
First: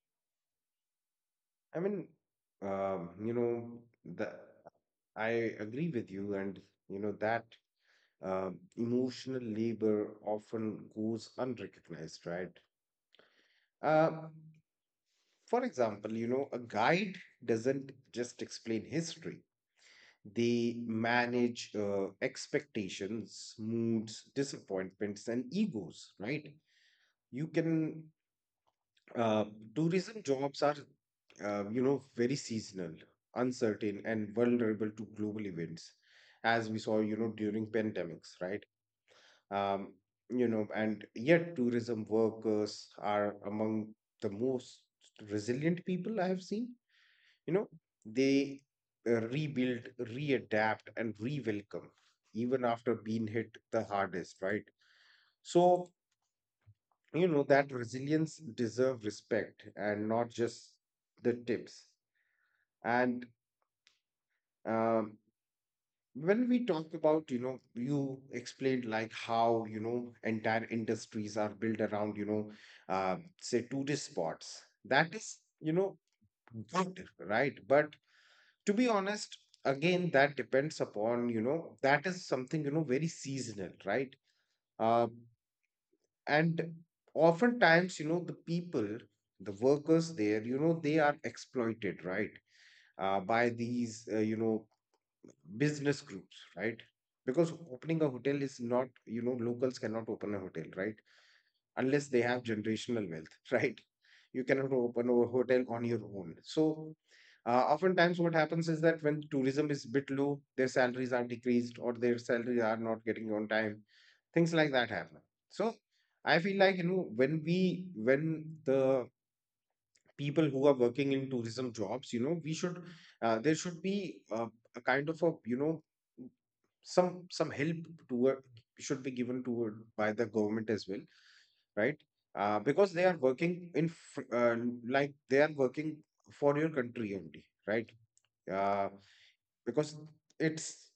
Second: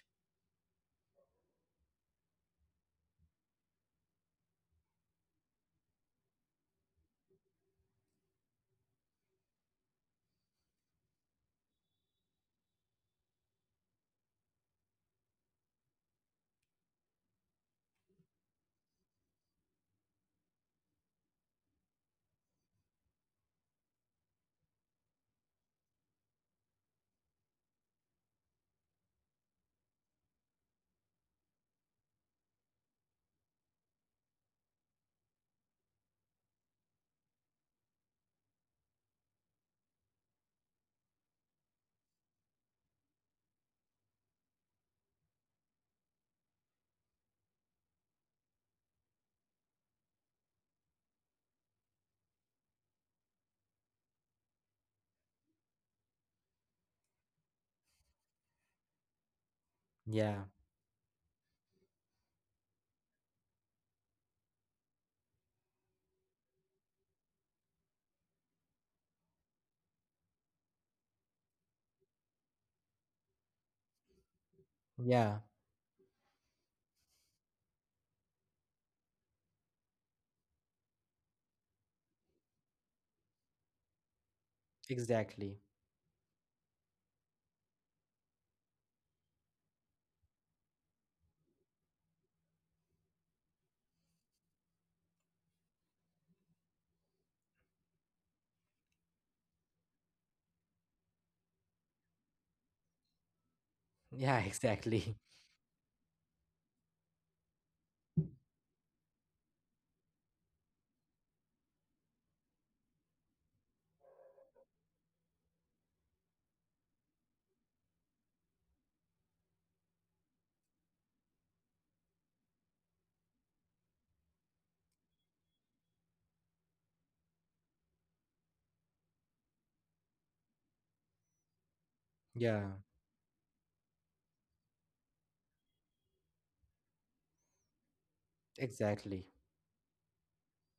[SPEAKER 2] I mean, um, you know, the I agree with you, and that emotional labor often goes unrecognized, right? Uh, for example, a guide doesn't just explain history; they manage expectations, moods, disappointments, and egos, right? You can Uh, tourism jobs are, very seasonal, uncertain, and vulnerable to global events, as we saw, during pandemics, right? Um, and yet tourism workers are among the most resilient people I have seen. You know, they rebuild, readapt, and re-welcome even after being hit the hardest, right? So that resilience deserve respect, and not
[SPEAKER 1] Yeah,
[SPEAKER 2] just the tips. And um, when we talk about, you explained like how, entire industries are built around, say, tourist spots, that is,
[SPEAKER 1] yeah,
[SPEAKER 2] good, right? But to be honest, again, that depends upon, that is something, very seasonal, right. Um,
[SPEAKER 1] exactly.
[SPEAKER 2] and oftentimes, the workers there, they are exploited, right, by these business groups, right, because opening a hotel is not, locals cannot open a hotel, right, unless they have generational wealth, right? You
[SPEAKER 1] Yeah,
[SPEAKER 2] cannot open a
[SPEAKER 1] exactly.
[SPEAKER 2] hotel on your own. So, oftentimes, what happens is that when tourism is a bit low, their salaries are decreased, or their salaries are not getting on time. Things like that happen. So, I feel like, when the people who are working in tourism jobs, we should, there should be a kind of a, some help toward should be given toward by the government as well, right?
[SPEAKER 1] Yeah,
[SPEAKER 2] Because they are working in like they are working for your country only, right? Uh,
[SPEAKER 1] exactly.
[SPEAKER 2] because it's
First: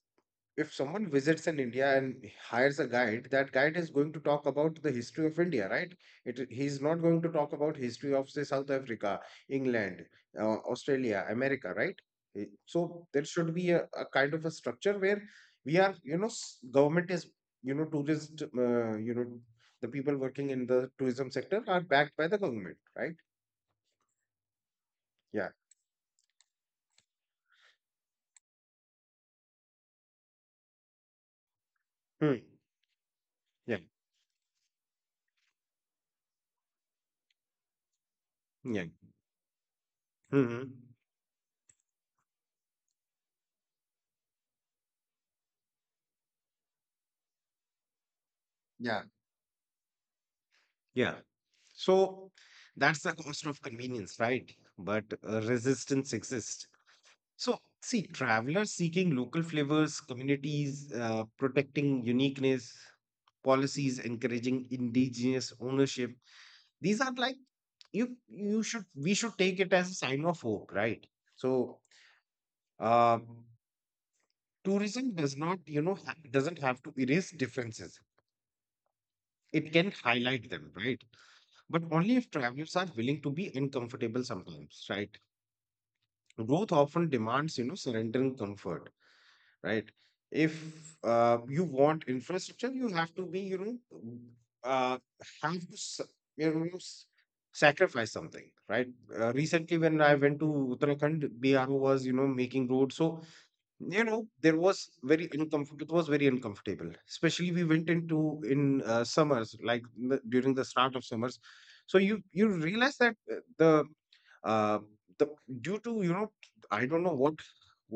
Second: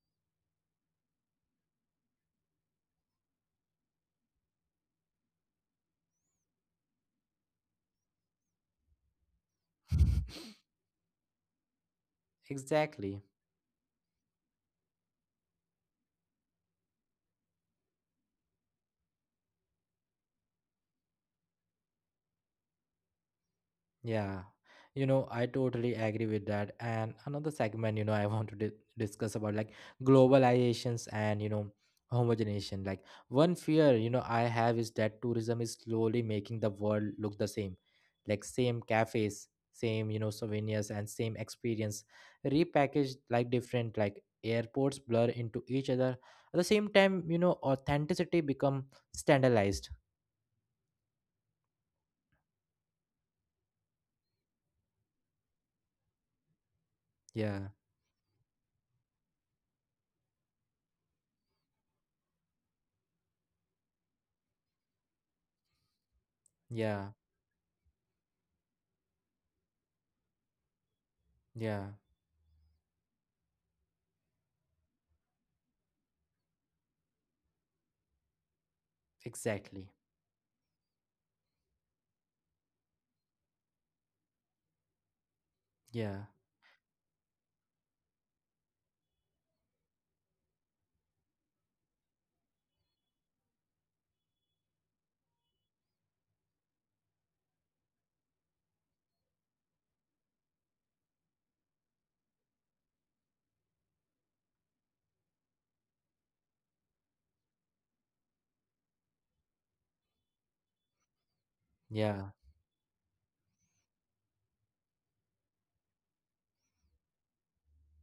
[SPEAKER 2] if someone visits in India and hires a guide, that guide is going to talk about the history of India, right? It he's not going to talk about history of, say, South Africa, England, Australia, America, right? So
[SPEAKER 1] Exactly.
[SPEAKER 2] there should be a kind of a structure where we are, government is, tourist, the people working in the tourism sector are backed by the government, right?
[SPEAKER 1] Yeah, you know, I
[SPEAKER 2] Yeah.
[SPEAKER 1] totally agree with that. And another segment, you know, I want to discuss about, like, globalizations and, you know,
[SPEAKER 2] Hmm.
[SPEAKER 1] homogenization. Like one
[SPEAKER 2] Yeah.
[SPEAKER 1] fear, you know, I have is that tourism is slowly making the world look the same, like same
[SPEAKER 2] Yeah.
[SPEAKER 1] cafes, same, you know,
[SPEAKER 2] Hmm.
[SPEAKER 1] souvenirs, and same experience repackaged like different, like airports blur into each other. At the same time, you know, authenticity become
[SPEAKER 2] Yeah.
[SPEAKER 1] standardized.
[SPEAKER 2] Yeah. So that's the cost of convenience, right? But resistance exists. So,
[SPEAKER 1] Yeah,
[SPEAKER 2] see, travelers seeking local flavors, communities protecting uniqueness, policies encouraging indigenous ownership. These
[SPEAKER 1] yeah,
[SPEAKER 2] are like, you should we should take it as a sign of hope, right? So,
[SPEAKER 1] yeah,
[SPEAKER 2] uh, tourism does not, doesn't have to erase differences. It
[SPEAKER 1] exactly.
[SPEAKER 2] can highlight them, right? But only if travelers are willing to be uncomfortable sometimes, right?
[SPEAKER 1] Yeah.
[SPEAKER 2] Growth often demands surrendering comfort, right? If you want infrastructure, you have to be, uh, have to you know s- sacrifice something, right? Recently when I went to Uttarakhand, bro, was making roads, so there was very uncomfortable. It was very uncomfortable, especially we went into in summers, like during the start of summers. So you
[SPEAKER 1] Yeah,
[SPEAKER 2] you realize that uh, the due to I don't know what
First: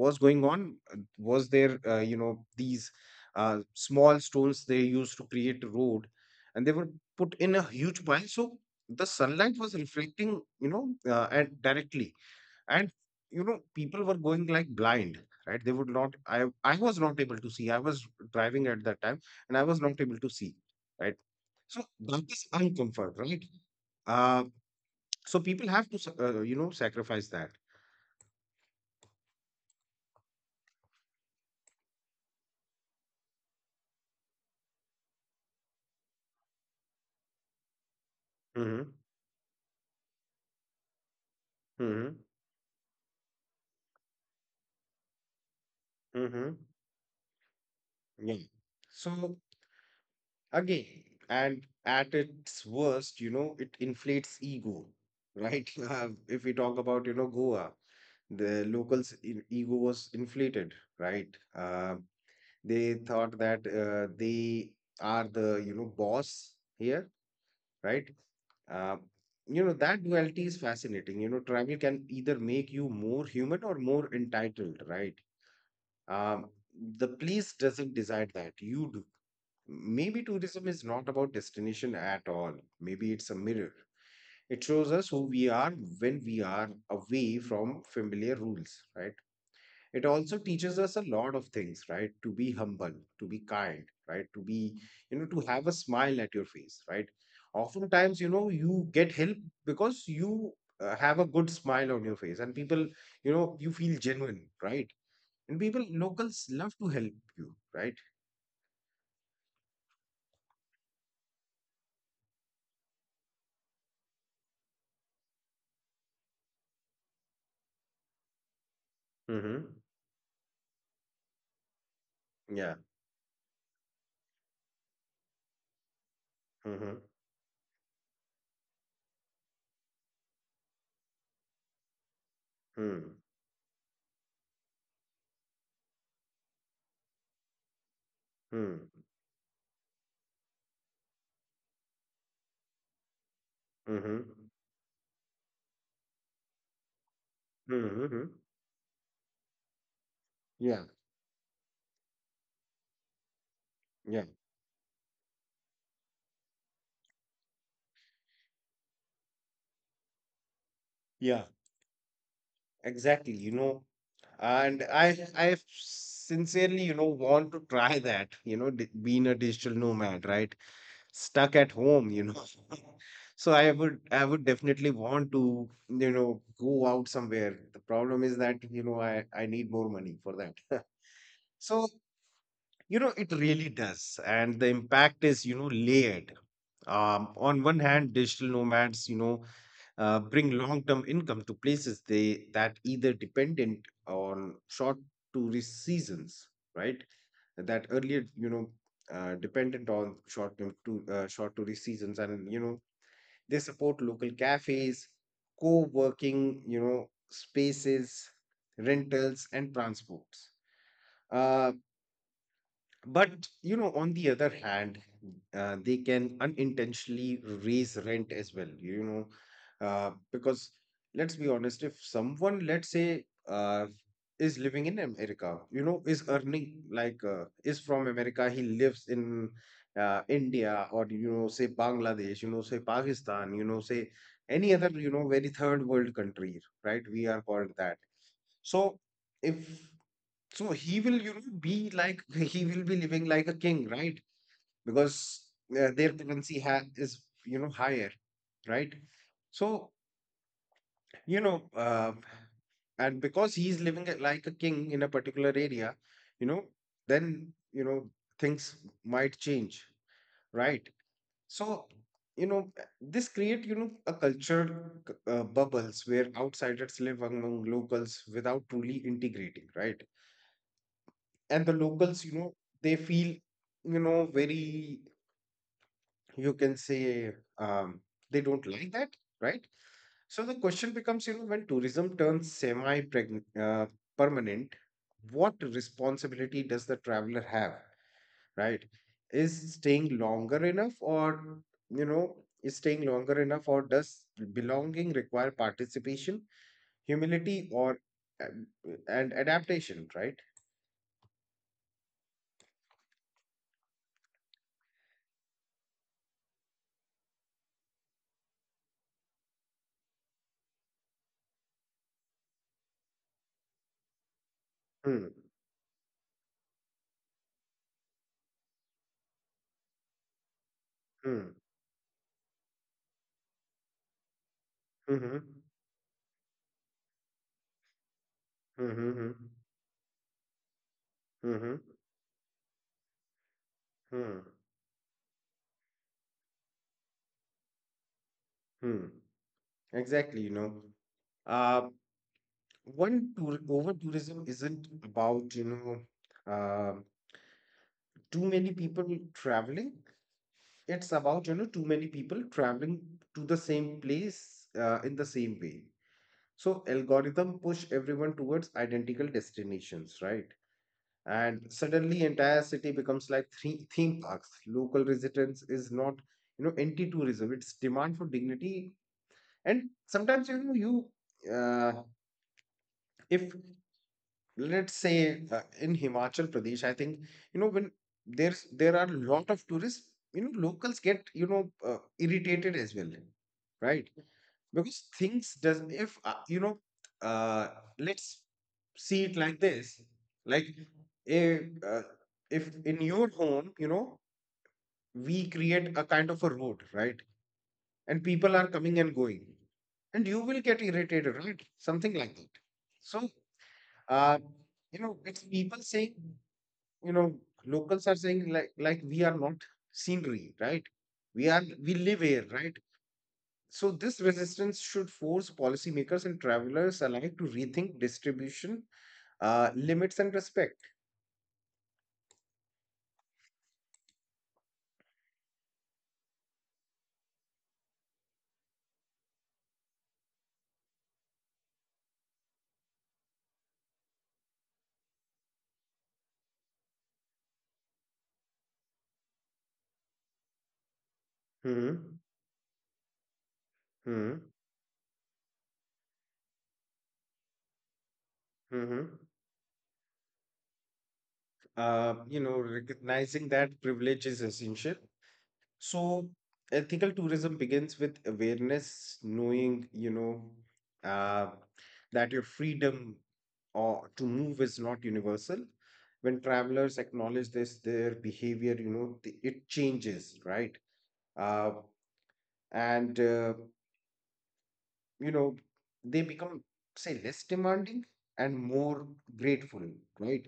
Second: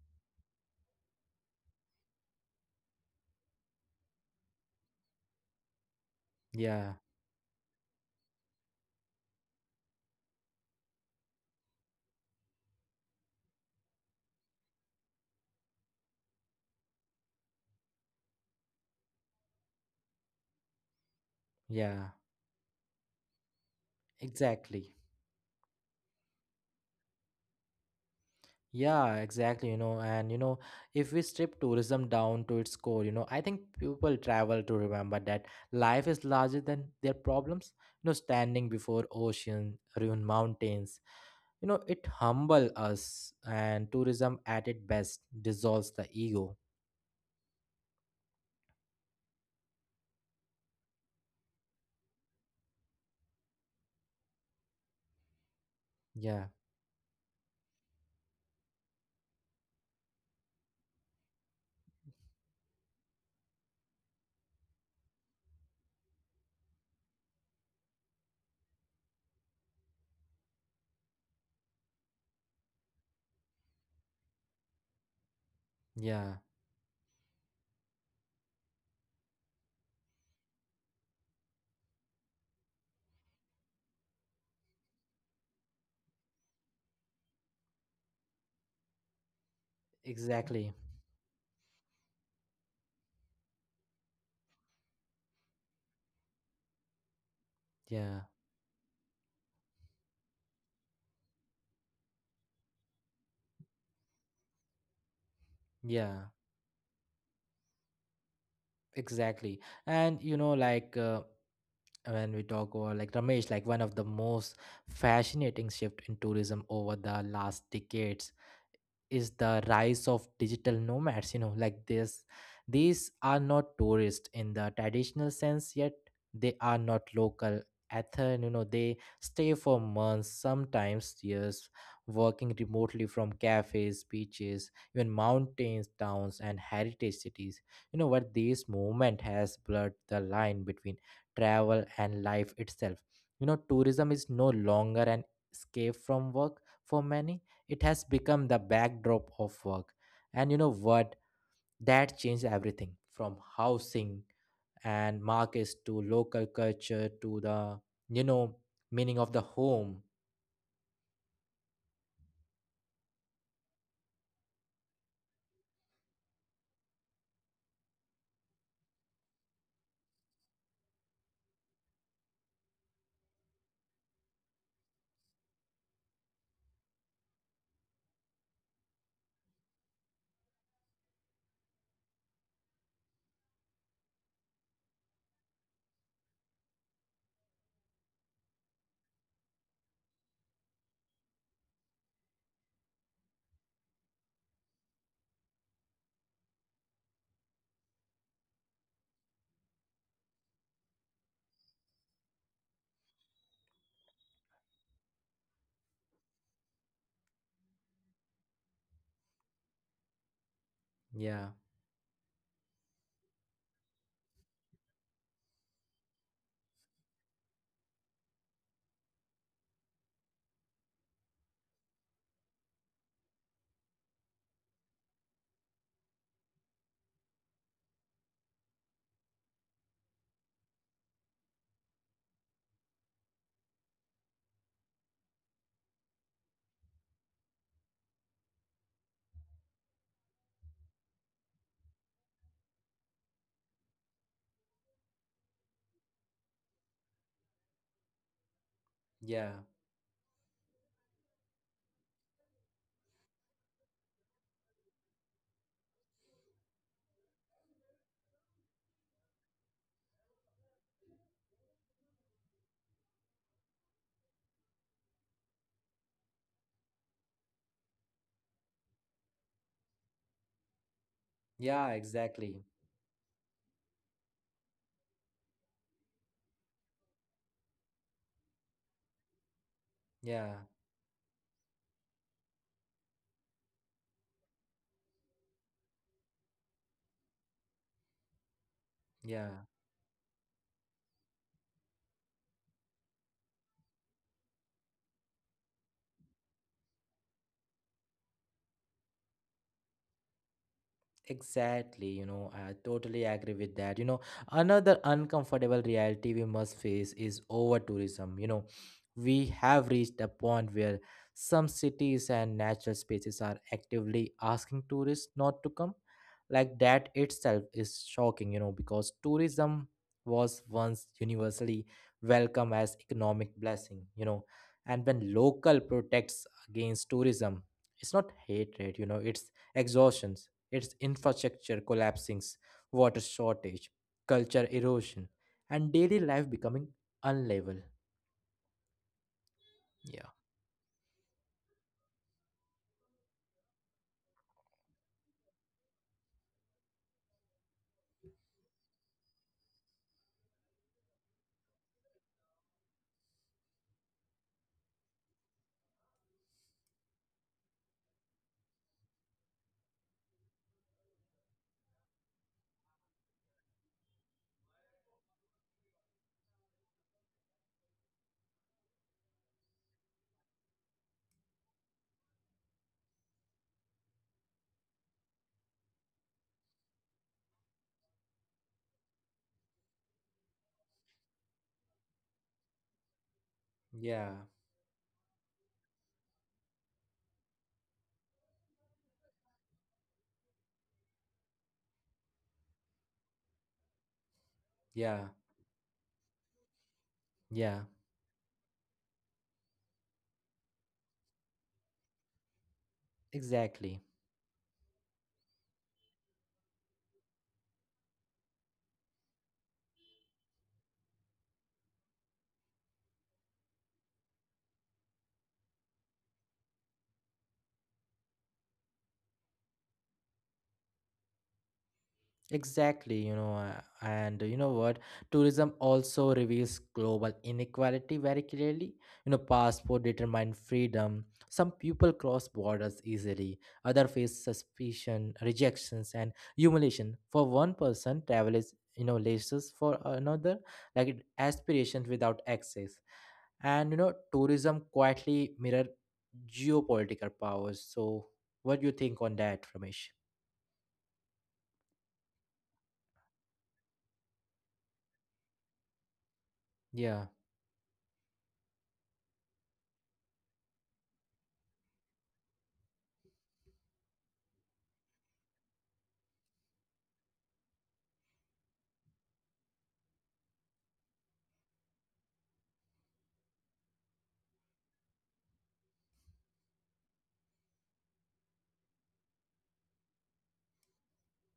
[SPEAKER 2] was going on. Was there these small stones they used to create a road, and they were
[SPEAKER 1] yeah,
[SPEAKER 2] put in a huge pile. So the sunlight was reflecting, and directly, and people were going like blind, right? They would not, I was not able to see. I was driving at that time, and I was not able to see, right? So
[SPEAKER 1] yeah,
[SPEAKER 2] that is uncomfort, right? uh
[SPEAKER 1] exactly.
[SPEAKER 2] so people have to sacrifice that.
[SPEAKER 1] Yeah, exactly. You know, and you know, if we strip tourism down to its core, you know, I think people travel to remember that life is larger than their problems. You know, standing
[SPEAKER 2] Mm-hmm.
[SPEAKER 1] before ocean, ruined mountains, you know, it
[SPEAKER 2] Mm-hmm.
[SPEAKER 1] humble us, and tourism at its best dissolves the
[SPEAKER 2] Mm-hmm.
[SPEAKER 1] ego.
[SPEAKER 2] Yeah. So, again, and at its worst, it inflates ego, right?
[SPEAKER 1] Yeah,
[SPEAKER 2] If we talk about, Goa, the locals in ego was inflated, right? They thought that they are the, boss here, right? Uh, you know that duality is fascinating. You know, travel can either make you more human or more entitled, right?
[SPEAKER 1] yeah,
[SPEAKER 2] Um, the police doesn't decide that you do. Maybe tourism is not about destination at all. Maybe it's a mirror. It shows us who we are when we are away from familiar rules, right? It also
[SPEAKER 1] exactly.
[SPEAKER 2] teaches us a lot of things, right? To be humble, to be kind, right? To be, to have a smile at your face, right?
[SPEAKER 1] Yeah,
[SPEAKER 2] Oftentimes, you get help because you have a good smile on your face, and people, you feel genuine, right? And people,
[SPEAKER 1] yeah,
[SPEAKER 2] locals, love to help you, right?
[SPEAKER 1] exactly. And you know, like when we talk about, like, Ramesh, like one of the most fascinating shift in tourism over the last decades is the
[SPEAKER 2] Mm-hmm.
[SPEAKER 1] rise of digital nomads, you know, like this,
[SPEAKER 2] Yeah.
[SPEAKER 1] these are not tourists in the traditional sense, yet they are not
[SPEAKER 2] Mm-hmm.
[SPEAKER 1] local. Ethan, you know, they stay for months, sometimes years, working remotely
[SPEAKER 2] Hmm.
[SPEAKER 1] from cafes, beaches, even mountains towns and heritage cities. You know what, this
[SPEAKER 2] Hmm.
[SPEAKER 1] movement has blurred the line between travel and life itself. You know, tourism is
[SPEAKER 2] Mm-hmm.
[SPEAKER 1] no longer an escape from work. For many, it has
[SPEAKER 2] Mm-hmm.
[SPEAKER 1] become the backdrop of work. And you know
[SPEAKER 2] Yeah.
[SPEAKER 1] what, that changed everything from housing
[SPEAKER 2] Yeah.
[SPEAKER 1] and markets to local culture, to the, you know, meaning of the home.
[SPEAKER 2] Yeah. Exactly. You know, and I sincerely, want to try that, being a digital nomad, right? Stuck at home, you know. So I would definitely want to, go out somewhere. The problem is that, I need more money for that. So, you know, it really does. And the impact is, you know, layered. On one hand, digital nomads, you know, bring long-term income to places they that either dependent on short tourist seasons, right? That earlier, you know, dependent on short tourist seasons, and you know, they support local cafes, co-working, you know, spaces, rentals, and transports.
[SPEAKER 1] Yeah,
[SPEAKER 2] Uh, but you know, on the other hand, they can unintentionally raise rent as well, you know, because let's be honest, if someone, let's say, is living in America, you know, is earning like, is from America, he lives in India, or you know, say Bangladesh, you know, say Pakistan, you know, say any other, you know, very third world country, right? We are called that. So if, so he will, you know, be like, he will be living like a king, right? Because their currency ha is, you know, higher, right?
[SPEAKER 1] yeah,
[SPEAKER 2] So, you know, and because he's living it like a king in a particular area, you know, then, you know, things might change, right? So, you know, this create, you know, a culture bubbles where outsiders live among locals without truly integrating, right? And the
[SPEAKER 1] yeah,
[SPEAKER 2] locals, you know,
[SPEAKER 1] exactly.
[SPEAKER 2] they feel, you know, very, you can say, um, they don't like that, right? So the
[SPEAKER 1] Yeah,
[SPEAKER 2] question becomes, you know, when tourism turns semi uh, permanent, what responsibility does the traveler have, right?
[SPEAKER 1] yeah.
[SPEAKER 2] Is staying longer enough, or you know does belonging require participation, humility, or um, and adaptation, right?
[SPEAKER 1] Exactly, you know, I totally agree with that. You know, another uncomfortable reality we must face is over tourism. You know, we have reached a point where some cities and natural spaces are actively asking
[SPEAKER 2] Hmm.
[SPEAKER 1] tourists not to come. Like that itself is shocking, you know, because tourism was once
[SPEAKER 2] Hmm.
[SPEAKER 1] universally welcome as economic blessing, you know, and when
[SPEAKER 2] Mm-hmm.
[SPEAKER 1] local protects against tourism, it's not hatred, you know,
[SPEAKER 2] Mm-hmm.
[SPEAKER 1] it's exhaustion, it's
[SPEAKER 2] Mm-hmm.
[SPEAKER 1] infrastructure collapsing, water shortage,
[SPEAKER 2] Hmm.
[SPEAKER 1] culture erosion, and daily life becoming unlevel.
[SPEAKER 2] Hmm.
[SPEAKER 1] Yeah.
[SPEAKER 2] Exactly, you know. Uh, One tour, over tourism isn't about, you know, too many people traveling. It's about, you know, too many people traveling to the same place in the same way. So algorithm push everyone towards identical destinations, right? And suddenly entire city becomes like three theme parks. Local resistance is not, you know, anti-tourism, it's demand for dignity. And sometimes, you know, you uh, if let's say, in Himachal Pradesh, I think, you know, when there are a lot of tourists, you know, locals get, uh, irritated as well, right?
[SPEAKER 1] Yeah.
[SPEAKER 2] Because things does if you know, uh, let's see it like this, like, if, uh, if in your home, you know,
[SPEAKER 1] Yeah.
[SPEAKER 2] we create a kind of a road, right?
[SPEAKER 1] Yeah.
[SPEAKER 2] And people are coming and going, and you will get irritated, right? Something like that. So
[SPEAKER 1] Exactly.
[SPEAKER 2] uh, you know, it's people saying, you know, locals are saying like, we are not scenery, right? We are we live here, right? So this resistance should force policymakers and travelers alike to rethink distribution, limits, and respect.
[SPEAKER 1] Exactly, you know, and you know what? Tourism also reveals global inequality very clearly. You know, passport determine freedom. Some people cross borders easily, other face suspicion, rejections, and humiliation. For one person, travel is, you know, laces; for another, like aspirations
[SPEAKER 2] Hmm.
[SPEAKER 1] without access. And you know,
[SPEAKER 2] Hmm.
[SPEAKER 1] tourism quietly mirror geopolitical powers. So, what do you
[SPEAKER 2] Hmm.
[SPEAKER 1] think on that, Ramesh?
[SPEAKER 2] You know, recognizing that privilege is essential.
[SPEAKER 1] Yeah.
[SPEAKER 2] So, ethical tourism begins with awareness, knowing, you know, uh, that your freedom or to move is not universal. When travelers acknowledge this, their behavior, it changes, right? Uh, and, uh, you know, they become, say, less demanding and more grateful, right?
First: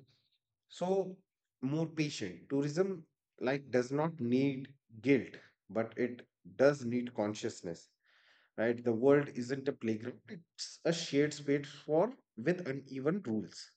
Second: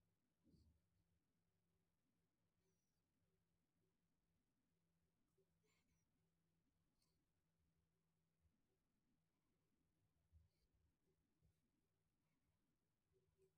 [SPEAKER 2] So, more patient tourism, like, does not need guilt, but it does need consciousness, right? The world isn't a playground, it's a shared space for with uneven rules.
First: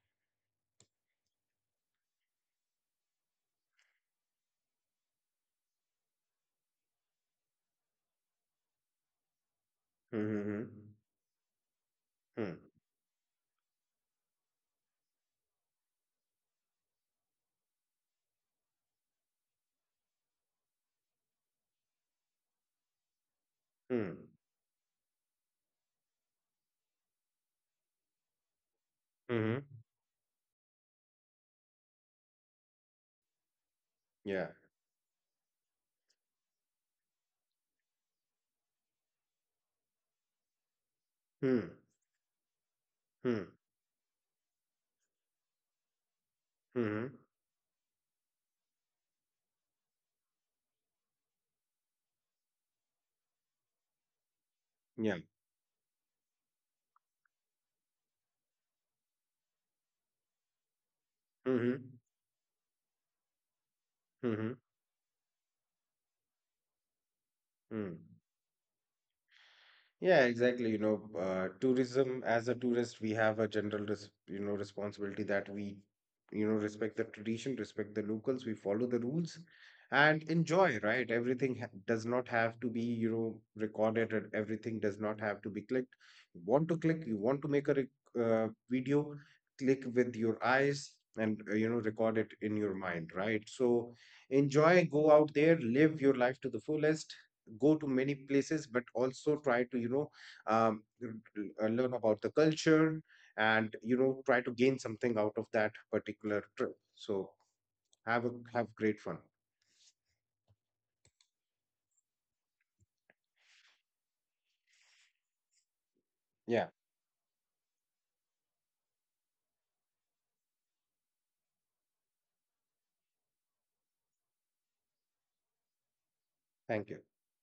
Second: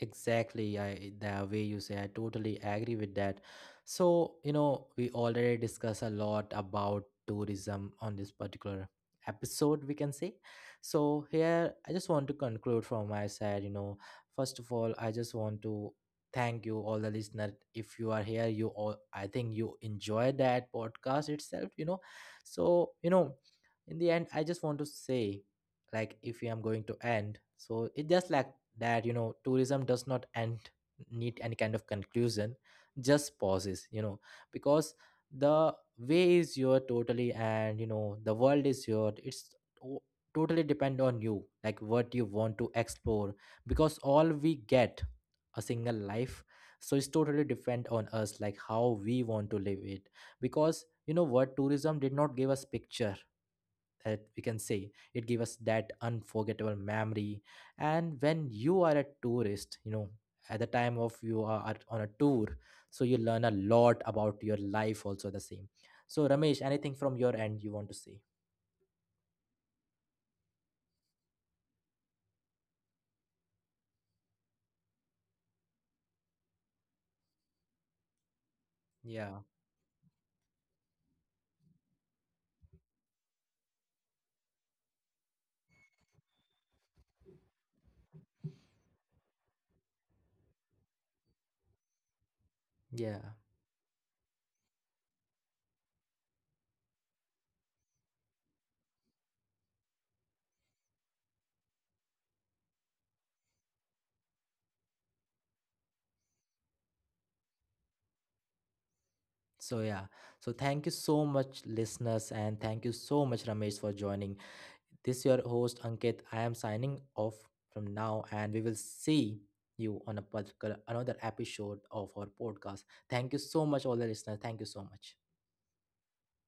[SPEAKER 1] Exactly, I the way you say, I totally agree with that. So, you know, we already discussed a lot about tourism on this particular episode, we can say.
[SPEAKER 2] Mm-hmm.
[SPEAKER 1] So, here I just want to
[SPEAKER 2] Hmm.
[SPEAKER 1] conclude from my side. You know, first of all, I just want to thank you, all the listener. If you are here, you all, I think you enjoy that podcast itself, you know. So, you know,
[SPEAKER 2] Hmm.
[SPEAKER 1] in the end, I just want to say, like if I'm going to end, so it just like
[SPEAKER 2] Hmm. Hmm,
[SPEAKER 1] that,
[SPEAKER 2] hmm,
[SPEAKER 1] you know,
[SPEAKER 2] hmm.
[SPEAKER 1] tourism does not end, need any kind of conclusion, just pauses,
[SPEAKER 2] Yeah.
[SPEAKER 1] you know, because the way is your totally, and you know, the world is your, it's to- totally depend
[SPEAKER 2] Hmm.
[SPEAKER 1] on you, like what you want to
[SPEAKER 2] Hmm.
[SPEAKER 1] explore. Because all we get a single
[SPEAKER 2] Hmm. Hmm.
[SPEAKER 1] life, so it's totally depend on us, like how we want to live it. Because you know what, tourism did not give us picture, that we
[SPEAKER 2] Yeah.
[SPEAKER 1] can say it give us that unforgettable memory. And when you are a tourist, you know, at the
[SPEAKER 2] Hmm. Hmm.
[SPEAKER 1] time of you are on a tour, so you learn
[SPEAKER 2] Hmm.
[SPEAKER 1] a
[SPEAKER 2] Hmm.
[SPEAKER 1] lot about your life also the same. So, Ramesh, anything
[SPEAKER 2] hmm.
[SPEAKER 1] from your end you want to say?
[SPEAKER 2] Yeah, exactly. You know, tourism, as a tourist, we have a general, res you know, responsibility that we, you know, respect the tradition, respect the locals, we follow the rules,
[SPEAKER 1] Yeah,
[SPEAKER 2] and enjoy. Right? Everything ha does not have to be, you know, recorded, and everything does not have to be clicked. You want to click? You want to make a rec video? Click with your eyes and, you know, record it in your mind. Right? So
[SPEAKER 1] yeah.
[SPEAKER 2] enjoy. Go out there, live your life to the fullest. Go to many places, but also try to, you know, um, learn about the culture and, you know, try to gain something out of that particular trip. So have great fun.
[SPEAKER 1] So yeah, so thank you so much listeners, and thank you so much, Ramesh, for joining. This your host,
[SPEAKER 2] Yeah,
[SPEAKER 1] Ankit. I am signing off from now, and we will see you on a particular another episode of our podcast. Thank you so much, all the listeners. Thank you so much.
[SPEAKER 2] thank you.